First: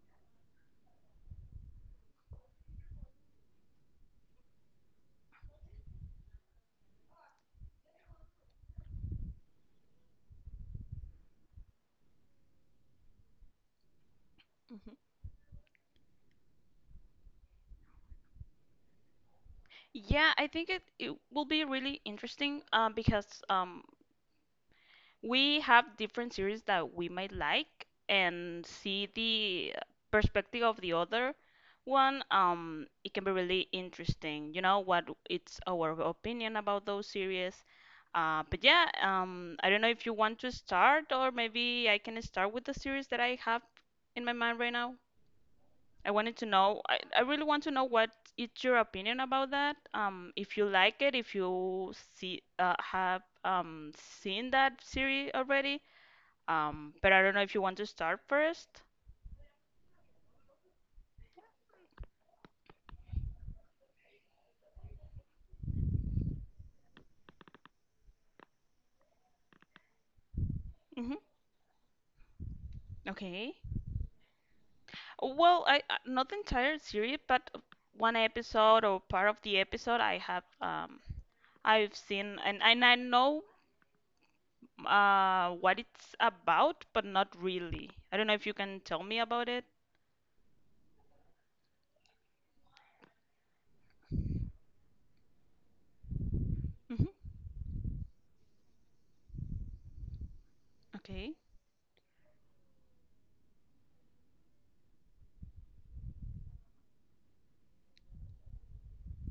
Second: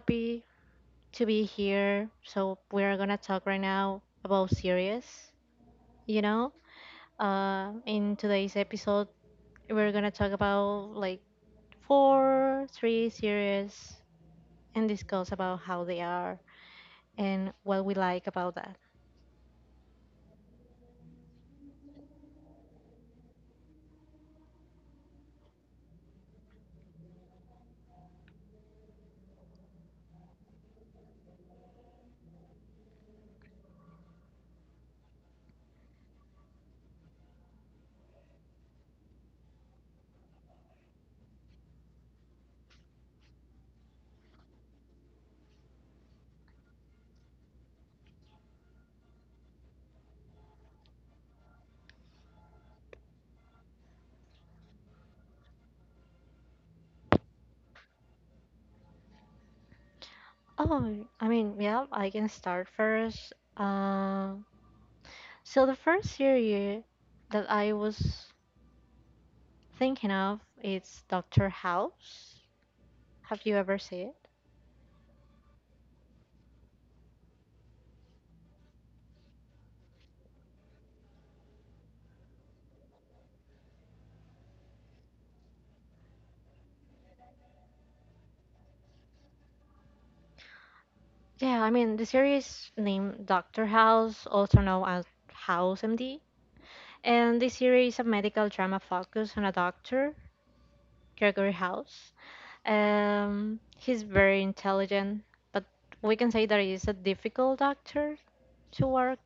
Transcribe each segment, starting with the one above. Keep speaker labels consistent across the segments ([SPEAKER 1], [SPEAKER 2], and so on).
[SPEAKER 1] happy to be here. So we are gonna talk right now about series, you know. In today's episode we're gonna talk about like four, three series and
[SPEAKER 2] Mhm.
[SPEAKER 1] discuss about how they are and what we like about that.
[SPEAKER 2] Yeah, I think it will be really interesting because we have different series that we might like and see the perspective of the other one. It can be really interesting, you know, what it's our opinion about those series. But yeah, I don't know if you want to start, or maybe I can start with the series that I have in my mind right now. I wanted to know, I really want to know what is your opinion about that. If you like it, if you see have seen that series already. But I don't know if you want to start 1st.
[SPEAKER 1] Oh, I mean, yeah, I can start first. So the first series that I was thinking of is
[SPEAKER 2] Mm-hmm.
[SPEAKER 1] Doctor House. Have
[SPEAKER 2] Okay.
[SPEAKER 1] you ever seen it?
[SPEAKER 2] Well, not the entire series, but one episode or part of the episode I have I've seen, and I know what it's about, but not really. I don't know if you can tell me about it.
[SPEAKER 1] Yeah, I mean, the series named Doctor House, also known as House MD,
[SPEAKER 2] Mm-hmm.
[SPEAKER 1] and this series is a medical drama focused on a doctor,
[SPEAKER 2] Okay.
[SPEAKER 1] Gregory House. He's very intelligent, but we can say that he's a difficult doctor to work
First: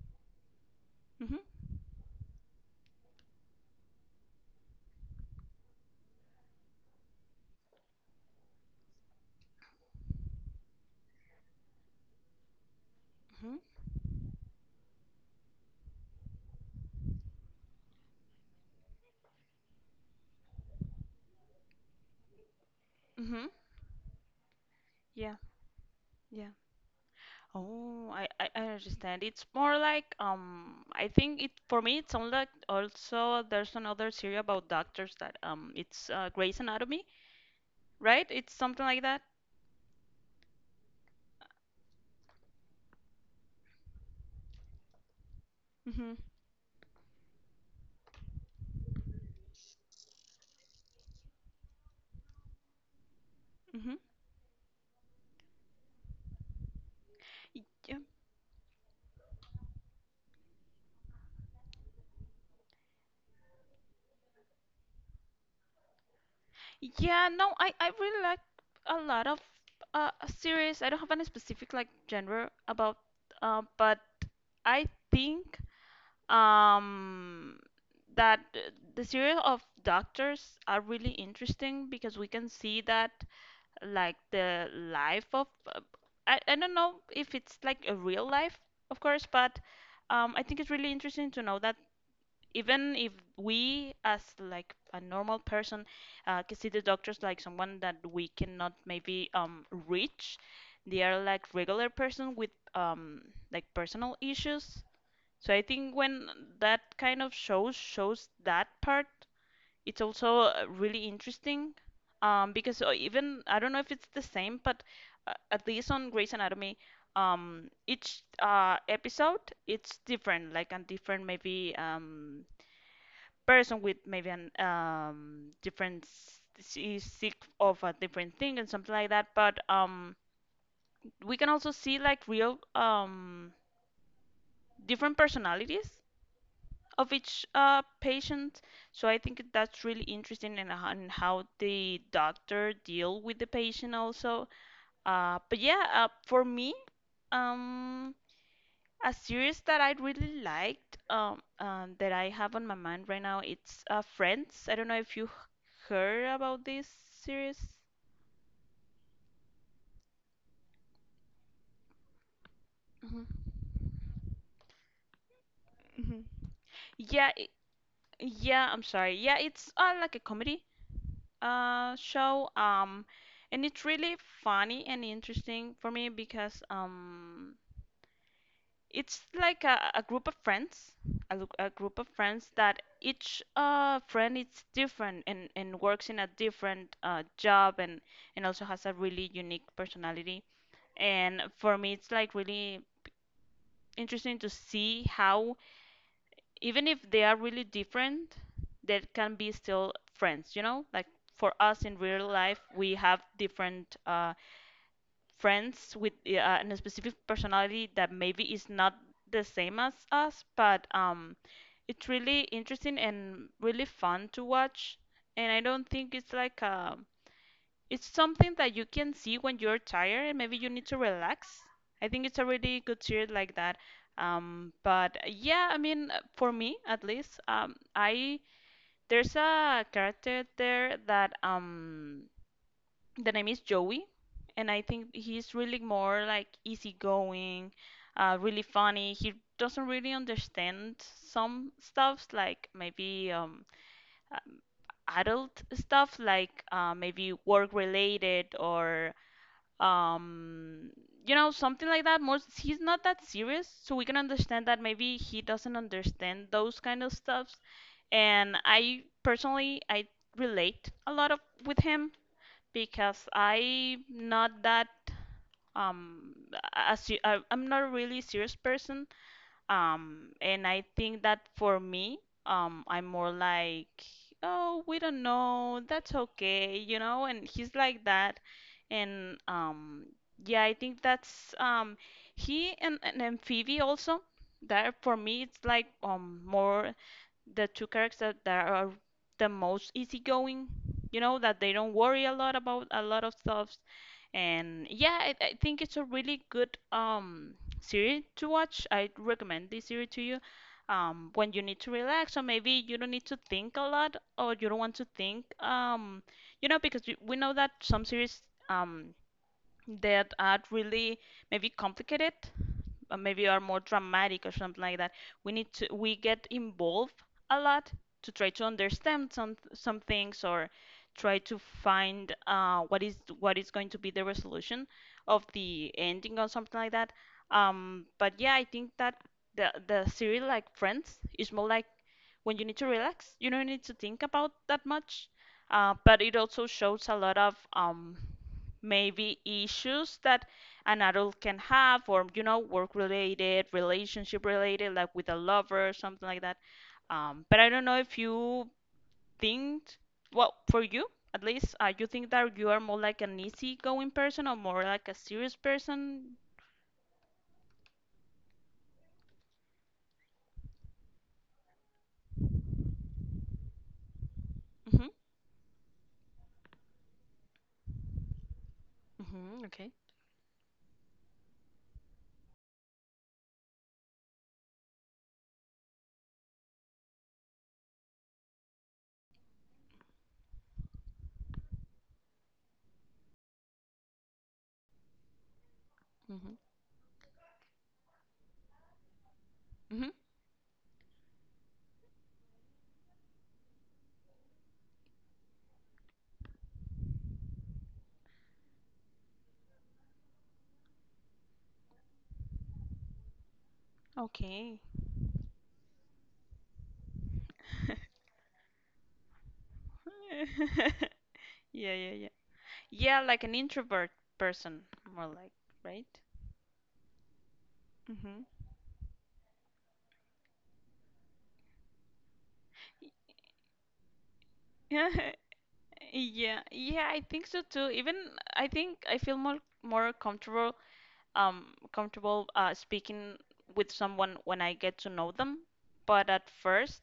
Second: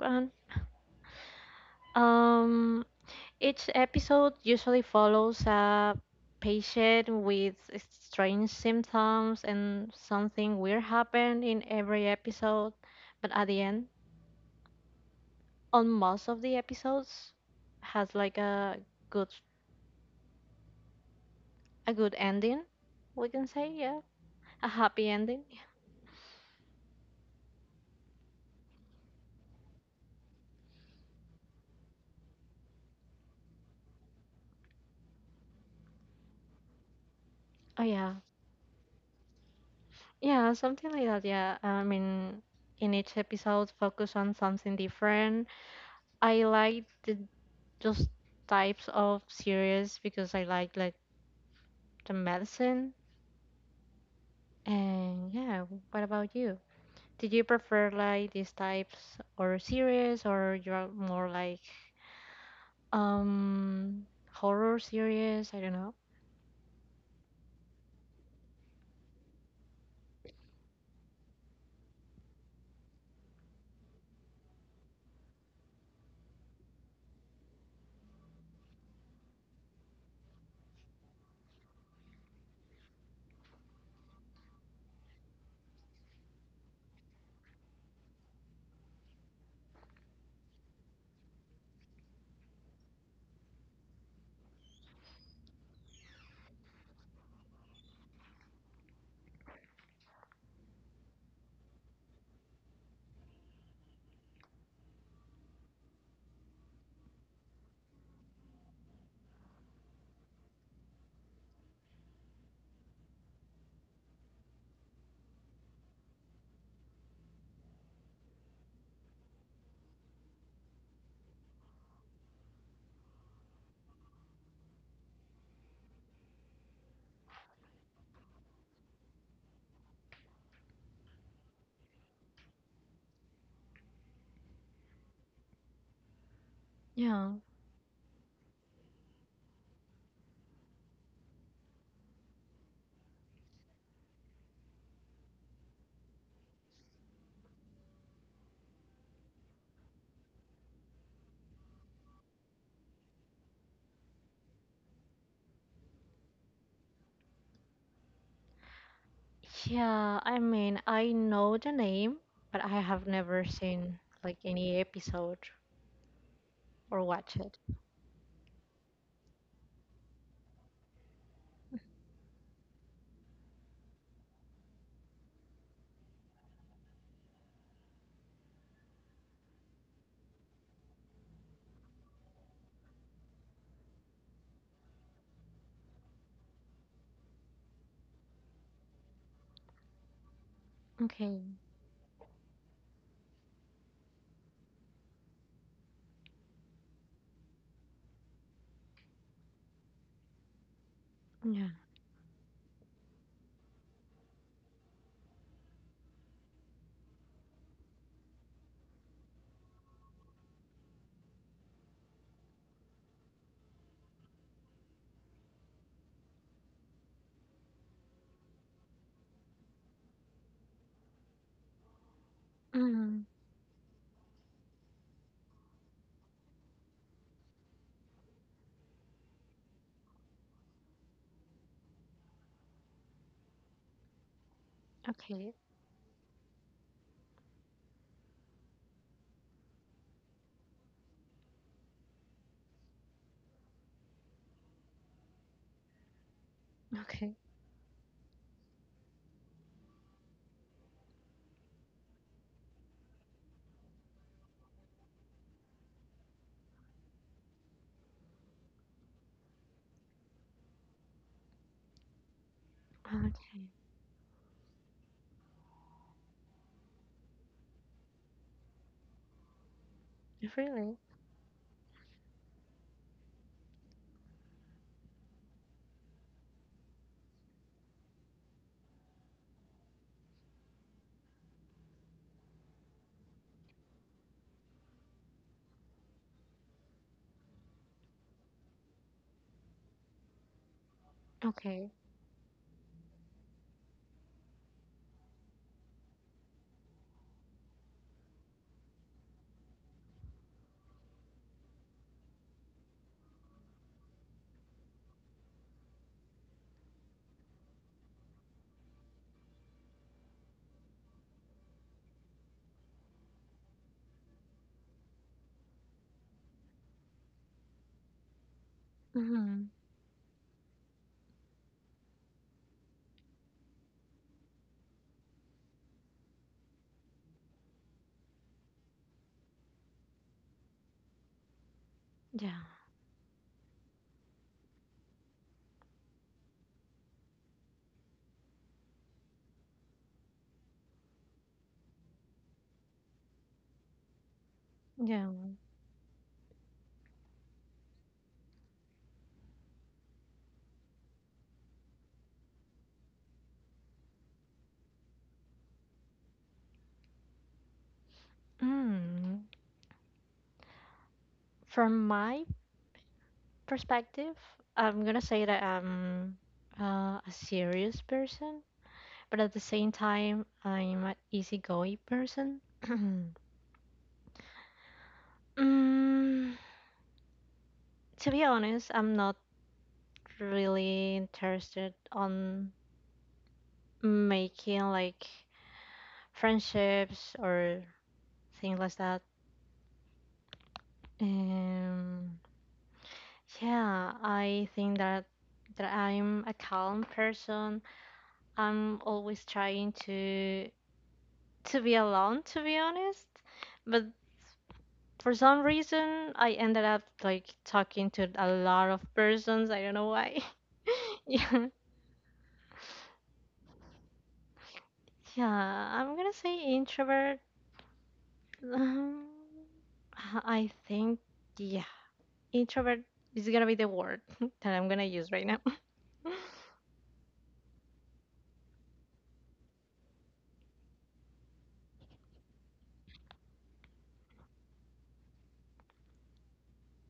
[SPEAKER 1] on.
[SPEAKER 2] Mm-hmm.
[SPEAKER 1] Um, Each episode usually follows a patient with strange symptoms and something weird happened in every episode. But at the end, on most of the episodes has like a good good ending, we can
[SPEAKER 2] Mm-hmm.
[SPEAKER 1] say, yeah. A happy
[SPEAKER 2] Yeah,
[SPEAKER 1] ending.
[SPEAKER 2] yeah. Oh, I understand. It's more like I think it for me it sounds like also there's another series about doctors, that it's Grey's Anatomy,
[SPEAKER 1] Oh yeah.
[SPEAKER 2] right? It's something like that.
[SPEAKER 1] Yeah, something like that, yeah. I mean in each episode focus on something different.
[SPEAKER 2] Mhm.
[SPEAKER 1] I like the just types of series because I like the medicine.
[SPEAKER 2] Mhm.
[SPEAKER 1] And yeah, what about you? Did you prefer
[SPEAKER 2] Yeah.
[SPEAKER 1] like these types or series or you're more like um horror series? I don't know.
[SPEAKER 2] Yeah, no, I really like a lot of series. I don't have any specific like genre about but I think um that the series of doctors are really interesting, because we can see that like the life of uh, I don't know if it's like a real life of course, but I think it's really interesting to know that even if we as like a normal person can see the doctors like someone that we cannot maybe reach, they are like regular person with um, like personal issues. So I think when that kind of shows shows that part, it's also really interesting, because even I don't know if it's the same, but at least on Grey's Anatomy, each episode it's different, like a different maybe person with maybe an different is sick of a different thing and something like that. But we can also see like real different personalities of
[SPEAKER 1] Yeah.
[SPEAKER 2] each patient. So I think that's really interesting, and how the doctor deal with the patient also. But yeah, for me, um, a series that I really liked that I have on my mind right now, it's Friends. I don't know if you heard about this series.
[SPEAKER 1] Yeah, I mean, I know the name, but I have
[SPEAKER 2] Mhm.
[SPEAKER 1] never seen like any episode
[SPEAKER 2] Mhm.
[SPEAKER 1] or
[SPEAKER 2] Yeah,
[SPEAKER 1] watch
[SPEAKER 2] it,
[SPEAKER 1] it.
[SPEAKER 2] yeah, I'm sorry. Yeah, it's like a comedy show, and it's really funny and interesting for me because it's like a group of friends, a group of friends that each friend is different, and works in a different job, and also has a really unique personality. And
[SPEAKER 1] Okay.
[SPEAKER 2] for me, it's like really interesting to see how even if they are really different, they can be still friends, you know? Like for
[SPEAKER 1] Yeah.
[SPEAKER 2] us in real life, we have different friends with a specific personality that maybe is not the same as us, but it's really interesting and really fun to watch. And I don't think it's like a it's something that you can see when you're tired and maybe you need to relax. I think it's a really good
[SPEAKER 1] Mm,
[SPEAKER 2] series like that. But yeah, I mean, for me at least, I there's a character there that the name is Joey, and I think
[SPEAKER 1] okay.
[SPEAKER 2] he's really more like easygoing, really funny. He doesn't really understand some stuffs, like maybe uh, adult stuff, like maybe
[SPEAKER 1] Okay.
[SPEAKER 2] work related or um you know something like that. More he's not that serious, so we can understand that maybe he doesn't understand those kind of stuffs. And I personally I relate a lot of with him, because
[SPEAKER 1] Okay.
[SPEAKER 2] I not that um a, I'm not a really serious person, and I
[SPEAKER 1] Really?
[SPEAKER 2] think that for me, I'm more like, oh, we don't know, that's okay, you know, and he's like that. And yeah, I think that's he, and Amphibia also. That for me, it's like more the two characters that are the most easygoing, you know, that they
[SPEAKER 1] Okay.
[SPEAKER 2] don't worry a lot about a lot of stuff. And yeah, I think it's a really good series to watch. I recommend this series to you when you need to relax, or maybe you don't need to think a lot, or you don't want to think, you know, because we know that some series um that are really maybe complicated, maybe are more dramatic or something like that. We need to we get involved a lot to try to understand some
[SPEAKER 1] Mm,
[SPEAKER 2] some things, or try to find what is going to be the resolution of the ending or something like that. But yeah, I think that the series like Friends is more like
[SPEAKER 1] yeah.
[SPEAKER 2] when you need to relax, you don't need to think about that much. But it also shows a lot of maybe issues that an adult can have, or you know work related, relationship related, like
[SPEAKER 1] Yeah.
[SPEAKER 2] with a lover or something like that, but I don't know if you think well for you at least, you think that you are more like an easygoing person or more like a serious person.
[SPEAKER 1] Mm. From my perspective, I'm
[SPEAKER 2] Hmm.
[SPEAKER 1] gonna say that I'm a serious person, but at the
[SPEAKER 2] Mm-hmm.
[SPEAKER 1] same
[SPEAKER 2] Okay.
[SPEAKER 1] time, I'm an easygoing person. mm, to be honest, I'm not really interested on making like
[SPEAKER 2] Mm-hmm.
[SPEAKER 1] friendships or things like that.
[SPEAKER 2] Hmm.
[SPEAKER 1] Um, yeah, I think that I'm a calm person. I'm always trying to be alone, to be honest. But
[SPEAKER 2] Okay.
[SPEAKER 1] for some reason, I ended up like talking to a lot of persons. I don't know why. Yeah,
[SPEAKER 2] Yeah, yeah, yeah, yeah, like an introvert person, more like
[SPEAKER 1] yeah,
[SPEAKER 2] right.
[SPEAKER 1] I'm gonna say introvert.
[SPEAKER 2] Hmm.
[SPEAKER 1] Um, I think, yeah, introvert is gonna be the word that I'm gonna use right now.
[SPEAKER 2] Yeah, yeah, I think so too. Even I think I feel more more comfortable comfortable speaking with someone when I get to know them. But at first,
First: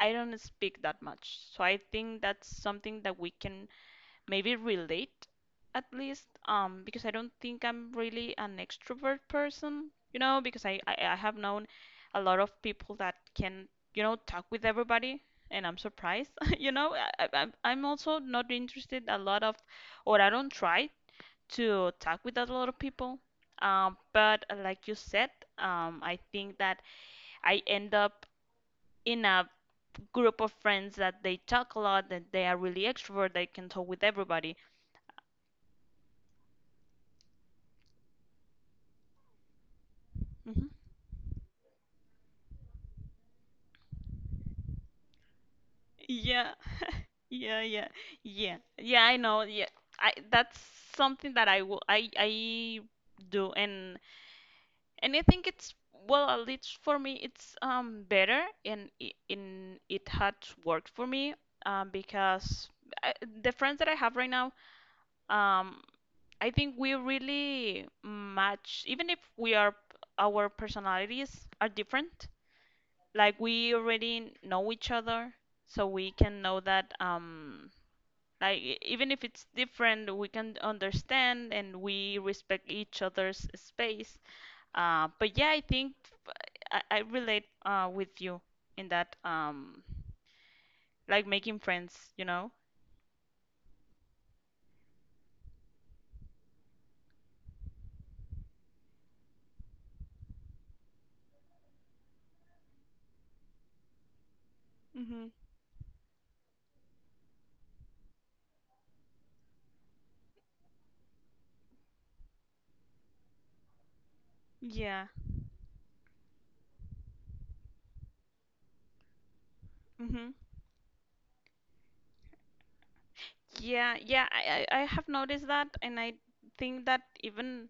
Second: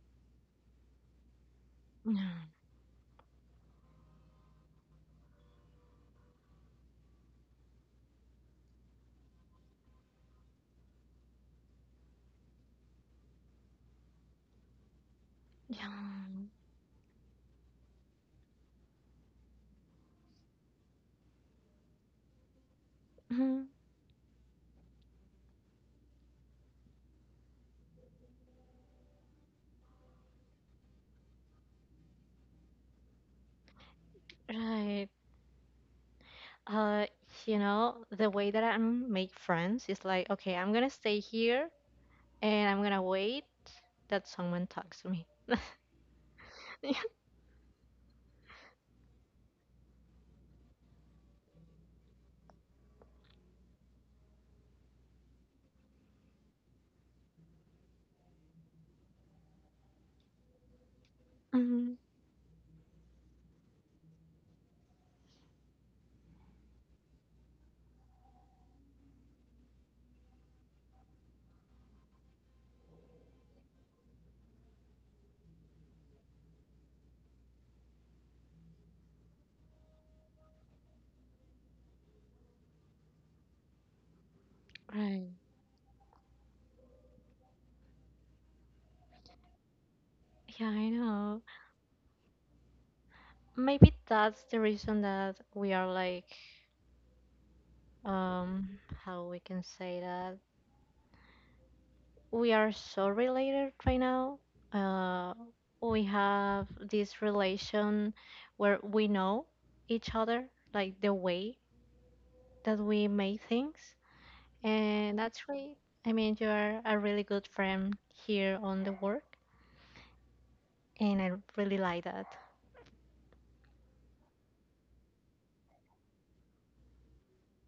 [SPEAKER 2] I don't speak that much. So I think
[SPEAKER 1] Yeah,
[SPEAKER 2] that's something that we can maybe relate at least, because I don't think I'm really an extrovert person, you know, because I have known a lot of people that can, you know, talk with everybody, and I'm
[SPEAKER 1] yeah.
[SPEAKER 2] surprised, you know, I'm also not interested a lot of or I don't try to talk with a lot of people.
[SPEAKER 1] Mhm.
[SPEAKER 2] But like you said, I think that I end up in a group of friends that they talk a lot, that they are really extrovert, they can talk with everybody.
[SPEAKER 1] Right. Uh, the way that I make friends is like, okay,
[SPEAKER 2] Mm-hmm.
[SPEAKER 1] I'm gonna stay here and I'm gonna wait that someone talks to me.
[SPEAKER 2] Yeah, yeah, yeah, yeah, yeah. I know. Yeah, I that's something that I do, and I think it's well at least for me it's better, and in it had worked for me
[SPEAKER 1] Mhm.
[SPEAKER 2] because I, the friends that I have right now um I think we really match, even if we are our personalities are different, like we already know each other, so we can know that like even if it's different, we can understand and we respect each other's space.
[SPEAKER 1] Right.
[SPEAKER 2] But yeah, I think I relate with you in that
[SPEAKER 1] Yeah, I
[SPEAKER 2] like
[SPEAKER 1] know.
[SPEAKER 2] making friends, you know?
[SPEAKER 1] Maybe that's the reason that we are like, um, how we can say that we are so related right now.
[SPEAKER 2] Hmm.
[SPEAKER 1] Uh, we have this relation where we know each other, like the way that we make things,
[SPEAKER 2] Yeah.
[SPEAKER 1] and that's really, I mean, you are a really good friend here on the work,
[SPEAKER 2] Hmm.
[SPEAKER 1] and I really like that.
[SPEAKER 2] Yeah, yeah, I have noticed that, and I think that even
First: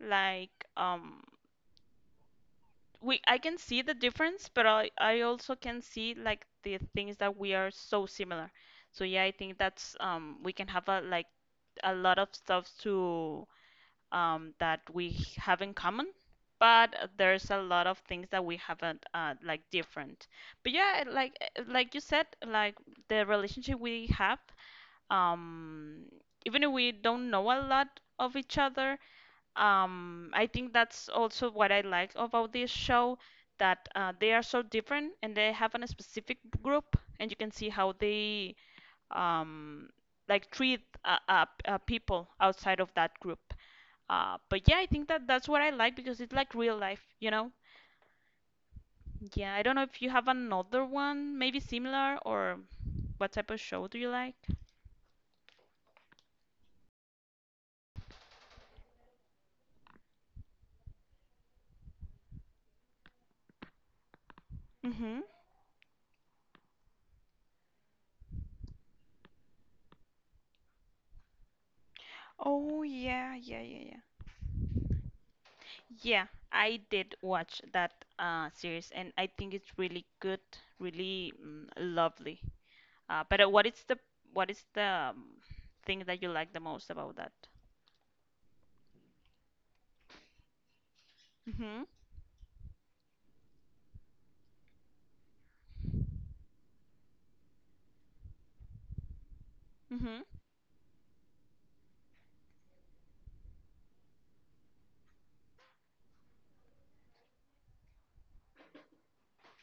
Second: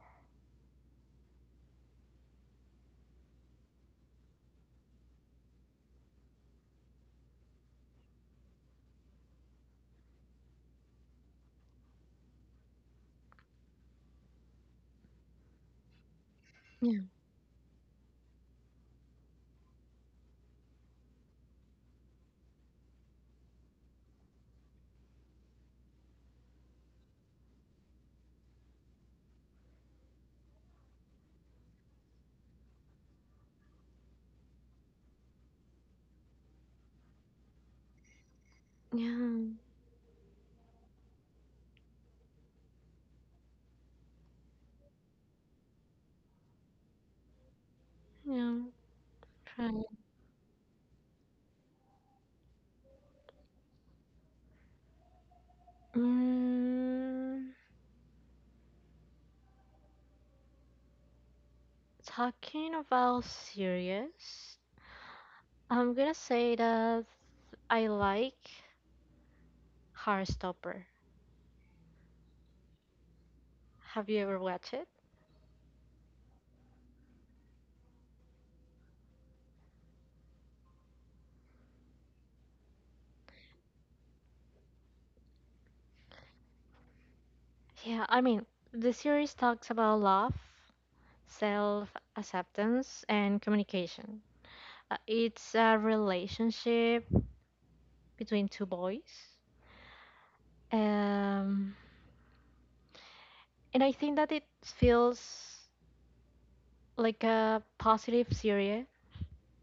[SPEAKER 2] like we I can see the difference, but I also can see like the things that we are so similar. So yeah, I think that's we can have a like a lot of stuff to that we have in common, but there's a lot of things that we haven't like different. But yeah, like like you said, like the relationship we have, um, even if we don't know a lot of each other, I think that's also what I like about this show. That they are so different and they have a specific group, and you can see how they
[SPEAKER 1] Yeah,
[SPEAKER 2] um, like treat people outside of that group. But yeah, I think that that's what I like, because it's like real life, you know?
[SPEAKER 1] yeah,
[SPEAKER 2] Yeah, I don't know
[SPEAKER 1] right.
[SPEAKER 2] if you have another one, maybe similar, or what type of show do you like?
[SPEAKER 1] Mm, Talking about series,
[SPEAKER 2] Mm-hmm.
[SPEAKER 1] I'm gonna say that I like Heartstopper.
[SPEAKER 2] Oh yeah, yeah, yeah, yeah.
[SPEAKER 1] Have you ever watched it?
[SPEAKER 2] Yeah, I did watch that series, and I think it's really good, really lovely. But what is the thing that you like the most about that?
[SPEAKER 1] Yeah, I mean, the series talks about love,
[SPEAKER 2] Mm-hmm.
[SPEAKER 1] self-acceptance, and communication. It's a relationship between two boys. Um, and I think that it feels like a positive series.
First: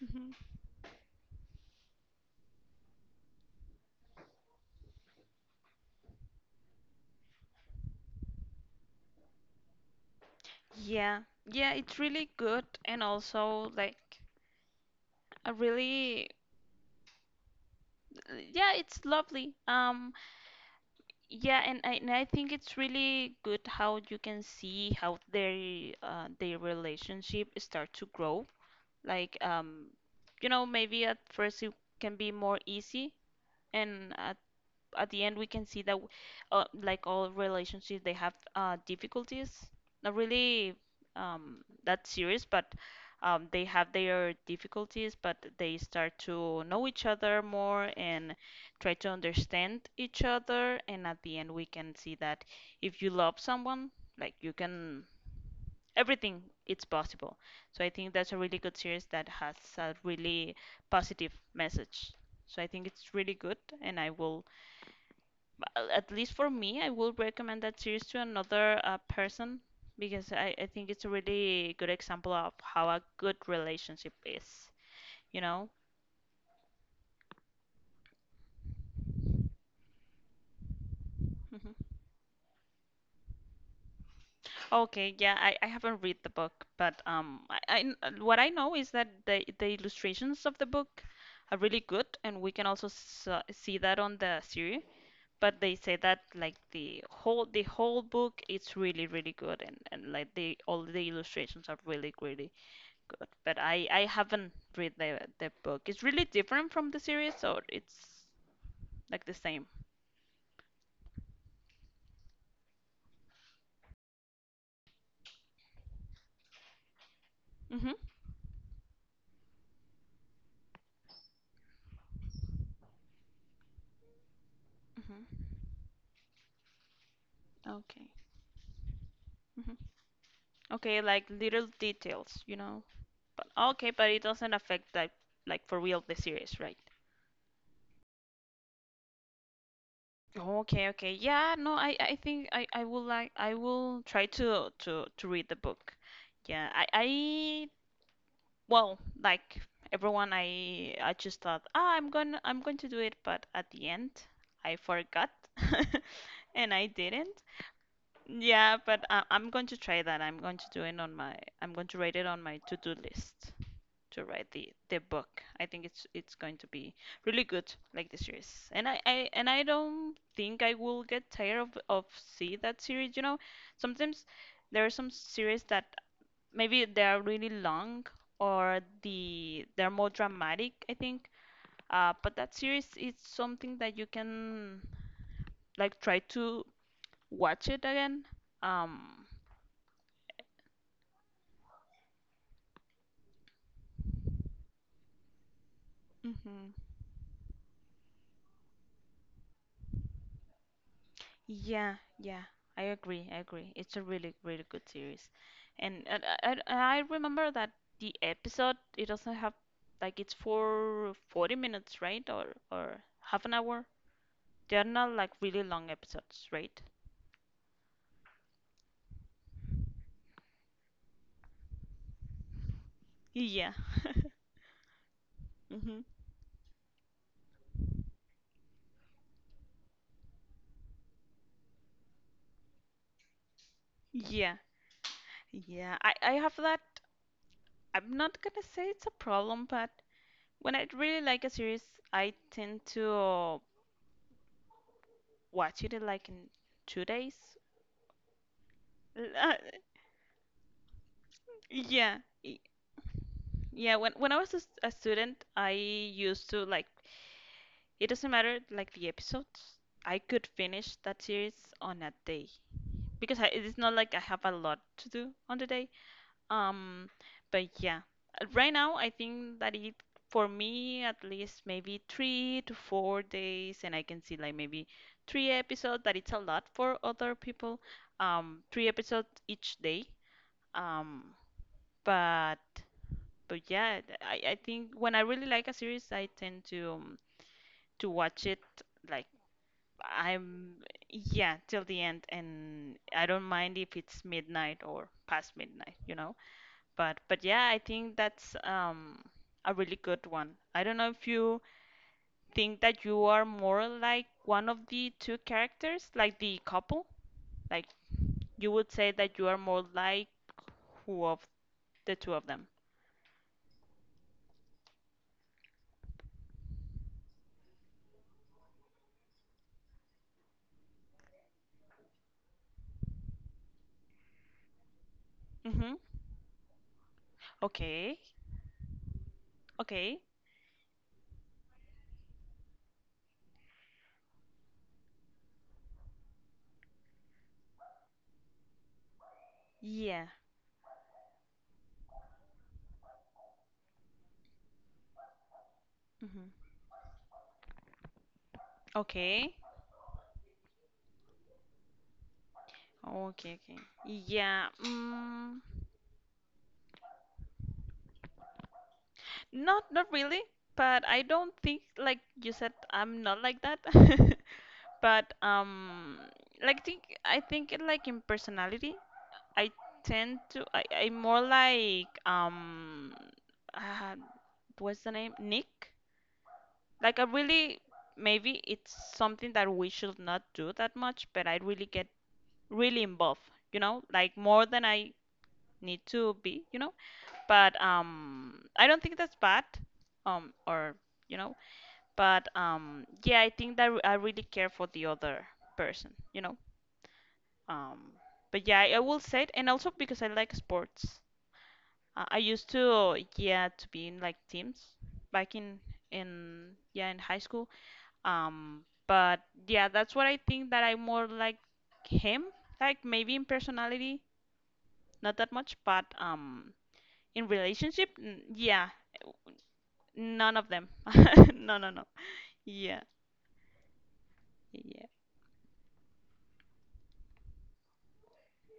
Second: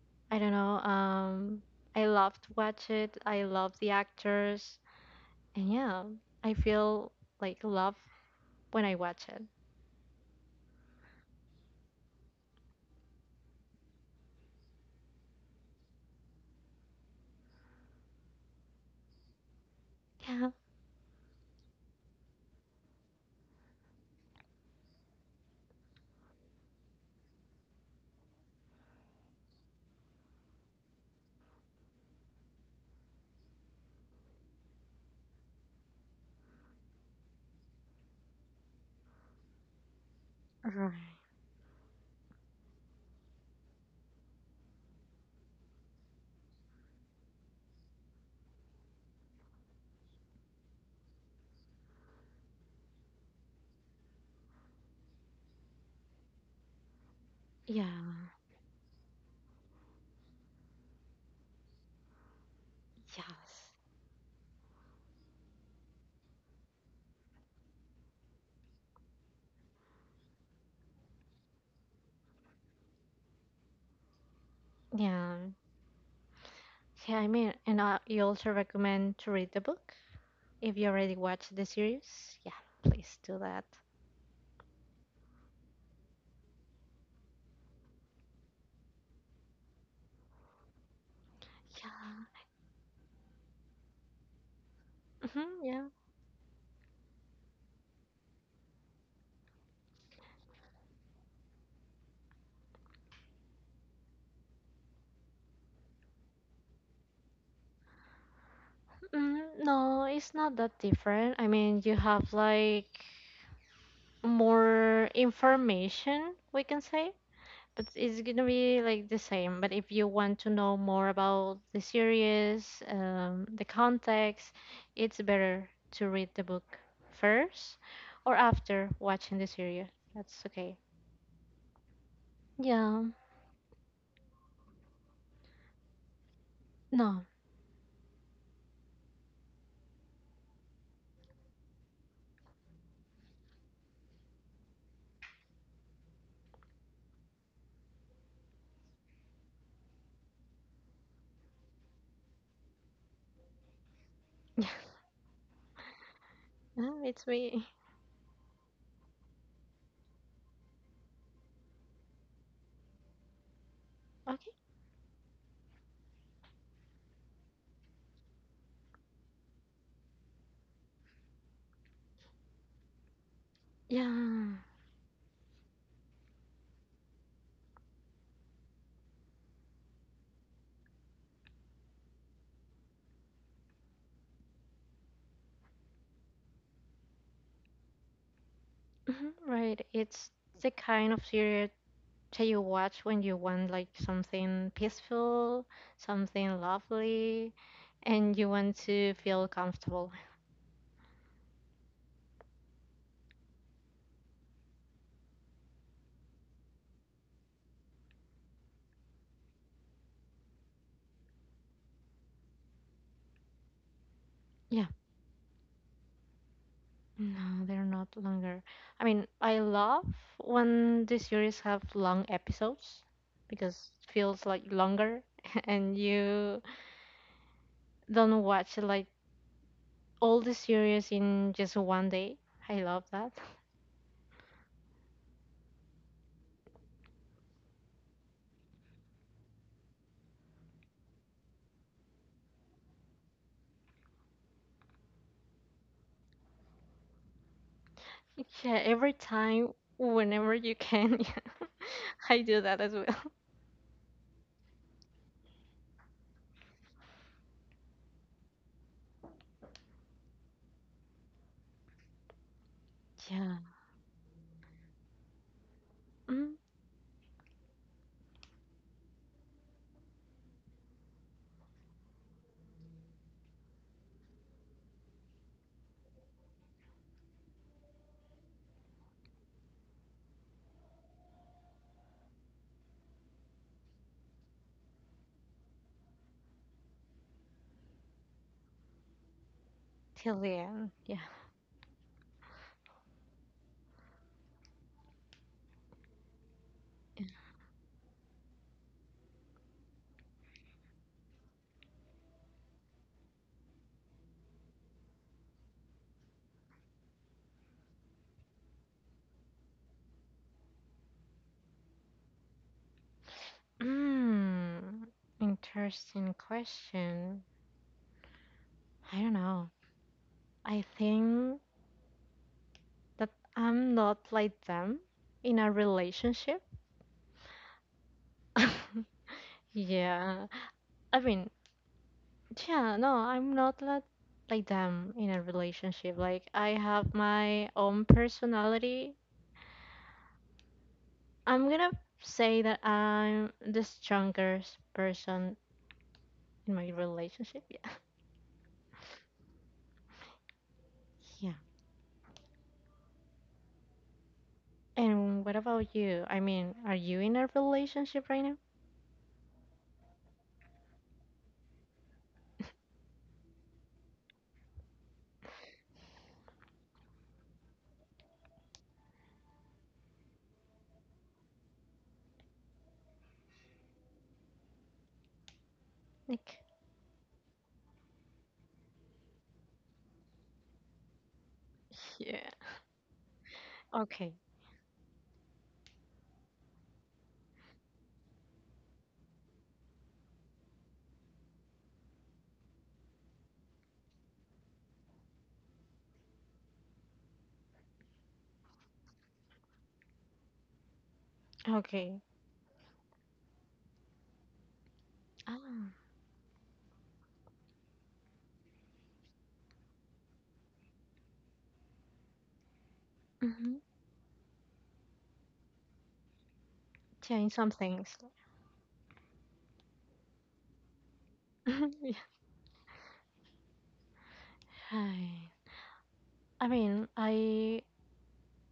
[SPEAKER 2] Mm-hmm.
[SPEAKER 1] I don't know. I love to watch it. I love the actors, and yeah, I feel like love when I watch it.
[SPEAKER 2] Yeah, yeah, it's really good and also like a really yeah, it's lovely.
[SPEAKER 1] Yeah,
[SPEAKER 2] Yeah, and I think it's really good how you can see how their relationship start to grow. Like um maybe at first it can be more easy and at the end we can see that like all relationships they have difficulties. not really
[SPEAKER 1] right.
[SPEAKER 2] um, that serious, but they have their difficulties, but they start to know each other more and try to understand each other, and at the end we can see that if you love someone, like, you can, everything it's possible. So
[SPEAKER 1] Yeah,
[SPEAKER 2] I think that's a really good series that has a really positive message, so I think it's really good.
[SPEAKER 1] yes,
[SPEAKER 2] And I will at least for me, I would recommend that series to another person, because I think it's a really good example of how a good relationship is,
[SPEAKER 1] yeah.
[SPEAKER 2] you know?
[SPEAKER 1] Yeah, I mean, and you also recommend to read the book if you already watched the
[SPEAKER 2] Mhm.
[SPEAKER 1] series. Yeah, please do that.
[SPEAKER 2] Okay, yeah, I haven't read the book, but I what I know is that the illustrations of the book are really good, and
[SPEAKER 1] Yeah,
[SPEAKER 2] we can also s see that on the series. But
[SPEAKER 1] hmm,
[SPEAKER 2] they
[SPEAKER 1] yeah.
[SPEAKER 2] say that, like, the whole book it's really really good, and, like the all the illustrations are really really good, but I haven't read the book. It's really different from the series, or it's like the same.
[SPEAKER 1] Mm, no, it's not that different. I mean, you have like more information, we can say.
[SPEAKER 2] Mhm.
[SPEAKER 1] It's gonna be like the same, but if you want to know more about the series, the context, it's
[SPEAKER 2] Mhm.
[SPEAKER 1] better to read the book first
[SPEAKER 2] Okay.
[SPEAKER 1] or after watching the
[SPEAKER 2] Mhm.
[SPEAKER 1] series. That's okay.
[SPEAKER 2] Okay, like little details, you know.
[SPEAKER 1] Yeah.
[SPEAKER 2] But okay, but it doesn't affect like for real, the series, right?
[SPEAKER 1] No.
[SPEAKER 2] Okay, okay. Yeah, no, I think I will, like, I will try to to read the book. Yeah, I well, like everyone, I just thought, ah, I'm going to do it, but at the end, I forgot, and I
[SPEAKER 1] No, it's
[SPEAKER 2] didn't.
[SPEAKER 1] me.
[SPEAKER 2] Yeah, but I'm going to try that. I'm going to do it on my, I'm going to write it on my to-do list to write
[SPEAKER 1] Okay.
[SPEAKER 2] the book. I think it's going to be really good, like the series. And I don't think I will get tired of see that series. You know, sometimes
[SPEAKER 1] Yeah.
[SPEAKER 2] there are some series that maybe they are really long or they're more dramatic, I think. But that series is something that you can, like, try to watch it again. Um,
[SPEAKER 1] Mhm, right. It's the kind of series that you watch when you want like something peaceful, something
[SPEAKER 2] mhm.
[SPEAKER 1] lovely, and you want to feel comfortable.
[SPEAKER 2] Yeah, yeah, I agree. I agree. It's a really, really good series, and and I remember that the episode, it doesn't have like, it's for 40 minutes, right? Or half an hour. They're
[SPEAKER 1] Yeah.
[SPEAKER 2] not like really long episodes, right?
[SPEAKER 1] No, they're not longer. I mean, I love when the series have long episodes
[SPEAKER 2] Yeah.
[SPEAKER 1] because it feels like longer and
[SPEAKER 2] hmm
[SPEAKER 1] you don't watch like all the series in just one day. I love that.
[SPEAKER 2] Yeah, yeah, I have that. I'm not gonna say it's a problem, but when I really like a series, I tend to watch it in, like, in 2 days.
[SPEAKER 1] Yeah, every
[SPEAKER 2] L- uh,
[SPEAKER 1] time, whenever you can.
[SPEAKER 2] yeah,
[SPEAKER 1] Yeah. I
[SPEAKER 2] y-
[SPEAKER 1] do that as well.
[SPEAKER 2] yeah. When I was a, a student, I used to, like, it doesn't matter like the episodes. I could finish that series on a day because
[SPEAKER 1] Yeah.
[SPEAKER 2] it's not like I have a lot to do on the day.
[SPEAKER 1] Mm,
[SPEAKER 2] Um, but yeah, right now I think that it, for me at least, maybe 3 to 4 days, and I can see like maybe three episodes. That it's a lot for other people. Three episodes each day. Um, but but yeah, I think when I really like a series, I tend to watch it like
[SPEAKER 1] till the
[SPEAKER 2] I'm
[SPEAKER 1] end. Yeah.
[SPEAKER 2] yeah till the end, and I don't mind if it's midnight or past midnight, you know. But yeah, I think that's a really good one. I don't know if you think that you are more like one of the two characters, like the couple. Like, you would say that you are more like who of the two of them.
[SPEAKER 1] Mm, Interesting question. I don't know. I think that I'm not like them in a
[SPEAKER 2] Mm-hmm.
[SPEAKER 1] relationship.
[SPEAKER 2] Okay. Okay.
[SPEAKER 1] Yeah. I mean, yeah, no, I'm not like them in a relationship. Like I have my own personality.
[SPEAKER 2] Yeah.
[SPEAKER 1] I'm gonna say that I'm the strongest person
[SPEAKER 2] Mm-hmm.
[SPEAKER 1] in my relationship. Yeah.
[SPEAKER 2] Okay.
[SPEAKER 1] Yeah.
[SPEAKER 2] Okay, okay. Yeah.
[SPEAKER 1] And what
[SPEAKER 2] Mm,
[SPEAKER 1] about you? I mean, are you in a relationship right now?
[SPEAKER 2] not not really, but I don't think, like you said, I'm not like that. But like think I think it like in personality I tend to I more like uh, what's the name, Nick,
[SPEAKER 1] Like,
[SPEAKER 2] like I really, maybe it's something that we should not do that much, but I really get
[SPEAKER 1] yeah.
[SPEAKER 2] really involved, you know, like
[SPEAKER 1] Okay.
[SPEAKER 2] more than I need to be, you know, but I don't think that's bad, or, you know, but yeah, I think that I really care for the other person, you know. Um, but yeah, I will say it, and also because I like sports.
[SPEAKER 1] Okay.
[SPEAKER 2] I used to, yeah, to be in like teams back in
[SPEAKER 1] Ah.
[SPEAKER 2] in yeah, in high school. But yeah, that's what I think that I more like him. Like maybe in
[SPEAKER 1] Hmm.
[SPEAKER 2] personality, not that much, but
[SPEAKER 1] Yeah,
[SPEAKER 2] in
[SPEAKER 1] in some
[SPEAKER 2] relationship,
[SPEAKER 1] things.
[SPEAKER 2] yeah, none of them. No, no, no. Yeah, yeah.
[SPEAKER 1] Hi. I mean, I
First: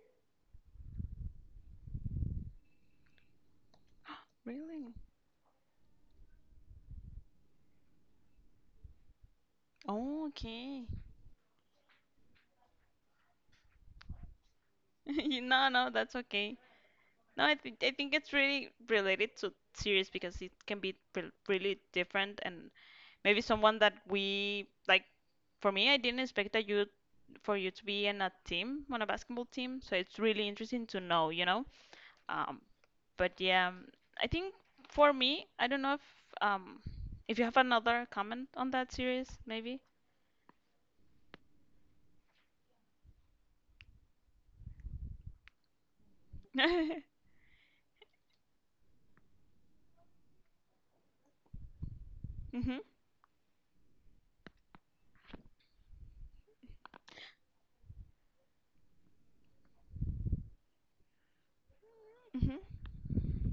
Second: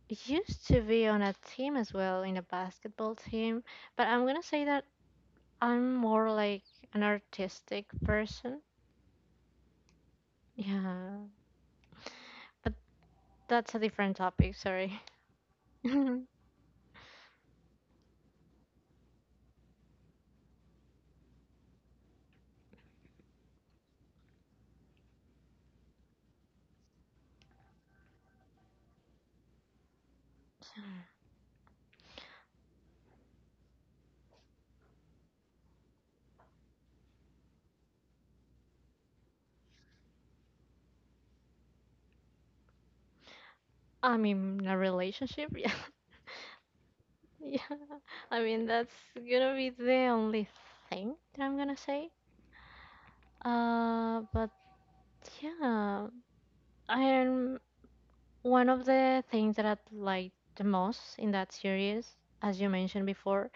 [SPEAKER 1] used to be on a team as well, in a basketball team, but I'm gonna say that
[SPEAKER 2] Really?
[SPEAKER 1] I'm more like an artistic person.
[SPEAKER 2] Oh, okay.
[SPEAKER 1] Yeah, but that's a different topic, sorry.
[SPEAKER 2] No, no, that's
[SPEAKER 1] I'm
[SPEAKER 2] okay. No, I think it's really related to series, because it can be re really different, and maybe someone that we like. For me, I didn't expect that you for you to be in a team, on a basketball team, so it's really interesting to know, you know. Um, but yeah, I think for me, I don't know um if you have another comment on that series, maybe.
[SPEAKER 1] in a relationship, yeah. Yeah. I mean, that's gonna be the only thing that I'm gonna say.
[SPEAKER 2] Mhm,
[SPEAKER 1] But yeah, I am one of the things that I liked the most in that series, as
[SPEAKER 2] mhm,
[SPEAKER 1] you mentioned before,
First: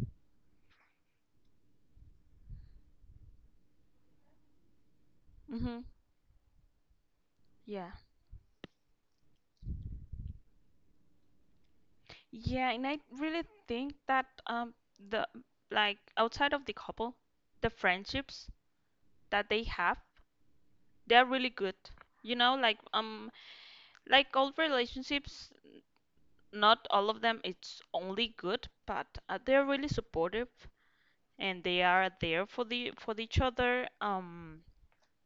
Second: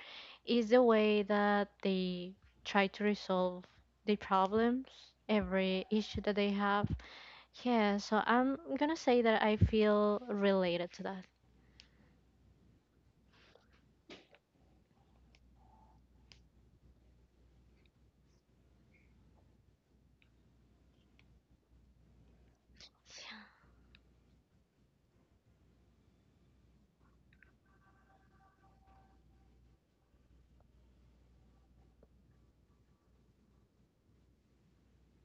[SPEAKER 1] is the way that they try to resolve the problems,
[SPEAKER 2] mhm.
[SPEAKER 1] every issue that they have.
[SPEAKER 2] Yeah.
[SPEAKER 1] Yeah, so I'm gonna say that I feel related to that.
[SPEAKER 2] Yeah, and I really think that the, like, outside of the couple, the friendships that they have, they're really good. You know, like all relationships, not all of them it's only good, but they're really supportive, and they are there for the for each other.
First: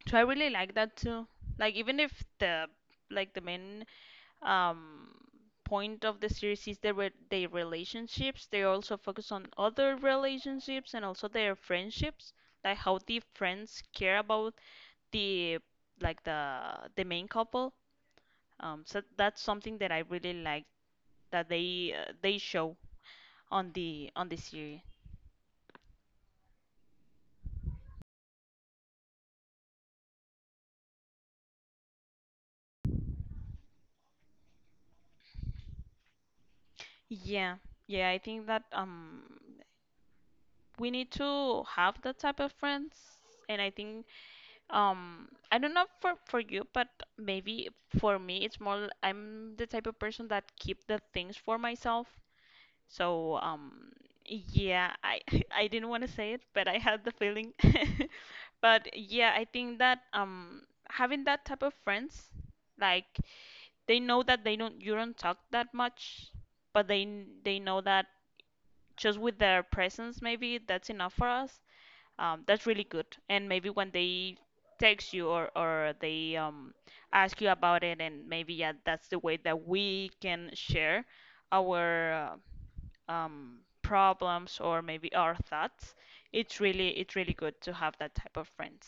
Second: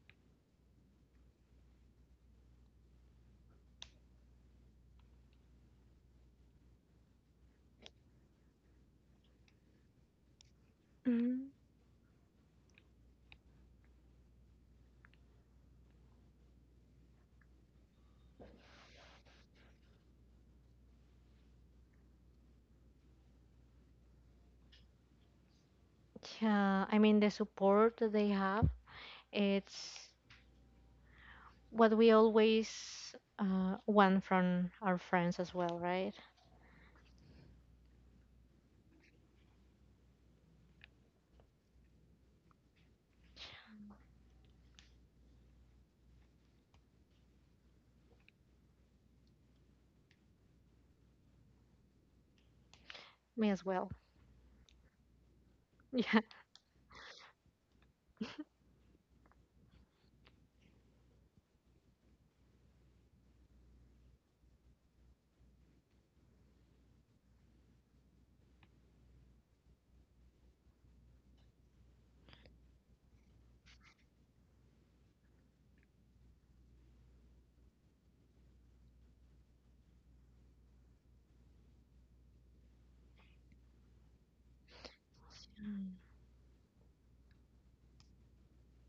[SPEAKER 2] So I really like that too. Like, even if the, like, the main um, point of the series is their their relationships. They also focus on other relationships and also
[SPEAKER 1] Mm,
[SPEAKER 2] their friendships, like how the friends care about the, like, the main couple. So that's something that I really like that they show on the series.
[SPEAKER 1] yeah, I mean, the support that they have, it's what we always want from our friends as well, right?
[SPEAKER 2] Yeah, yeah, I think that we need to have that type of friends, and I think, um, I don't know for you, but maybe for me it's more I'm the type of person that keep the things for myself. So,
[SPEAKER 1] Me as well.
[SPEAKER 2] yeah, I I didn't want to
[SPEAKER 1] Yeah.
[SPEAKER 2] say it, but I had the feeling. But yeah, I think that having that type of friends, like, they know that they don't, you don't talk that much, but they know that just with their presence, maybe that's enough for us. That's really good. And maybe when they text you or they ask you about it, and maybe yeah, that's the way that we can share our problems or maybe our
[SPEAKER 1] Mm.
[SPEAKER 2] thoughts. It's really, it's really good to have that type of friends.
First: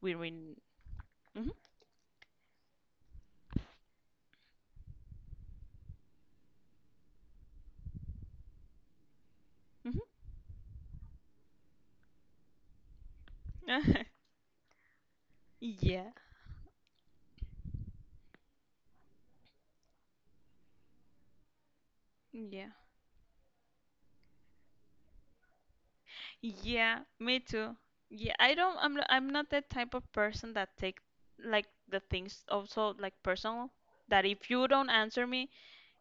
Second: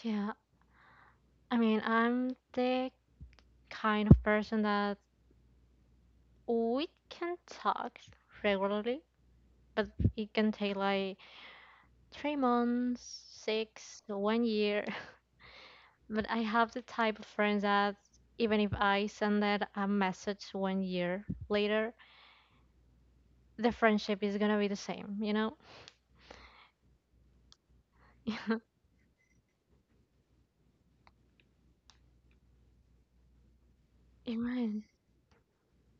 [SPEAKER 2] We
[SPEAKER 1] Yeah,
[SPEAKER 2] hmm
[SPEAKER 1] I mean, I'm the kind of person that we can talk regularly, but
[SPEAKER 2] hmm
[SPEAKER 1] it can take like 3 months, six, one year.
[SPEAKER 2] Yeah.
[SPEAKER 1] But I have the type of friends that even if I send that a message one year later,
[SPEAKER 2] Yeah.
[SPEAKER 1] the friendship is gonna be the same, you know?
[SPEAKER 2] Yeah, me too. Yeah, I don't, I'm not that type of person that take like the things also like personal, that if you
[SPEAKER 1] Imagine.
[SPEAKER 2] don't answer me,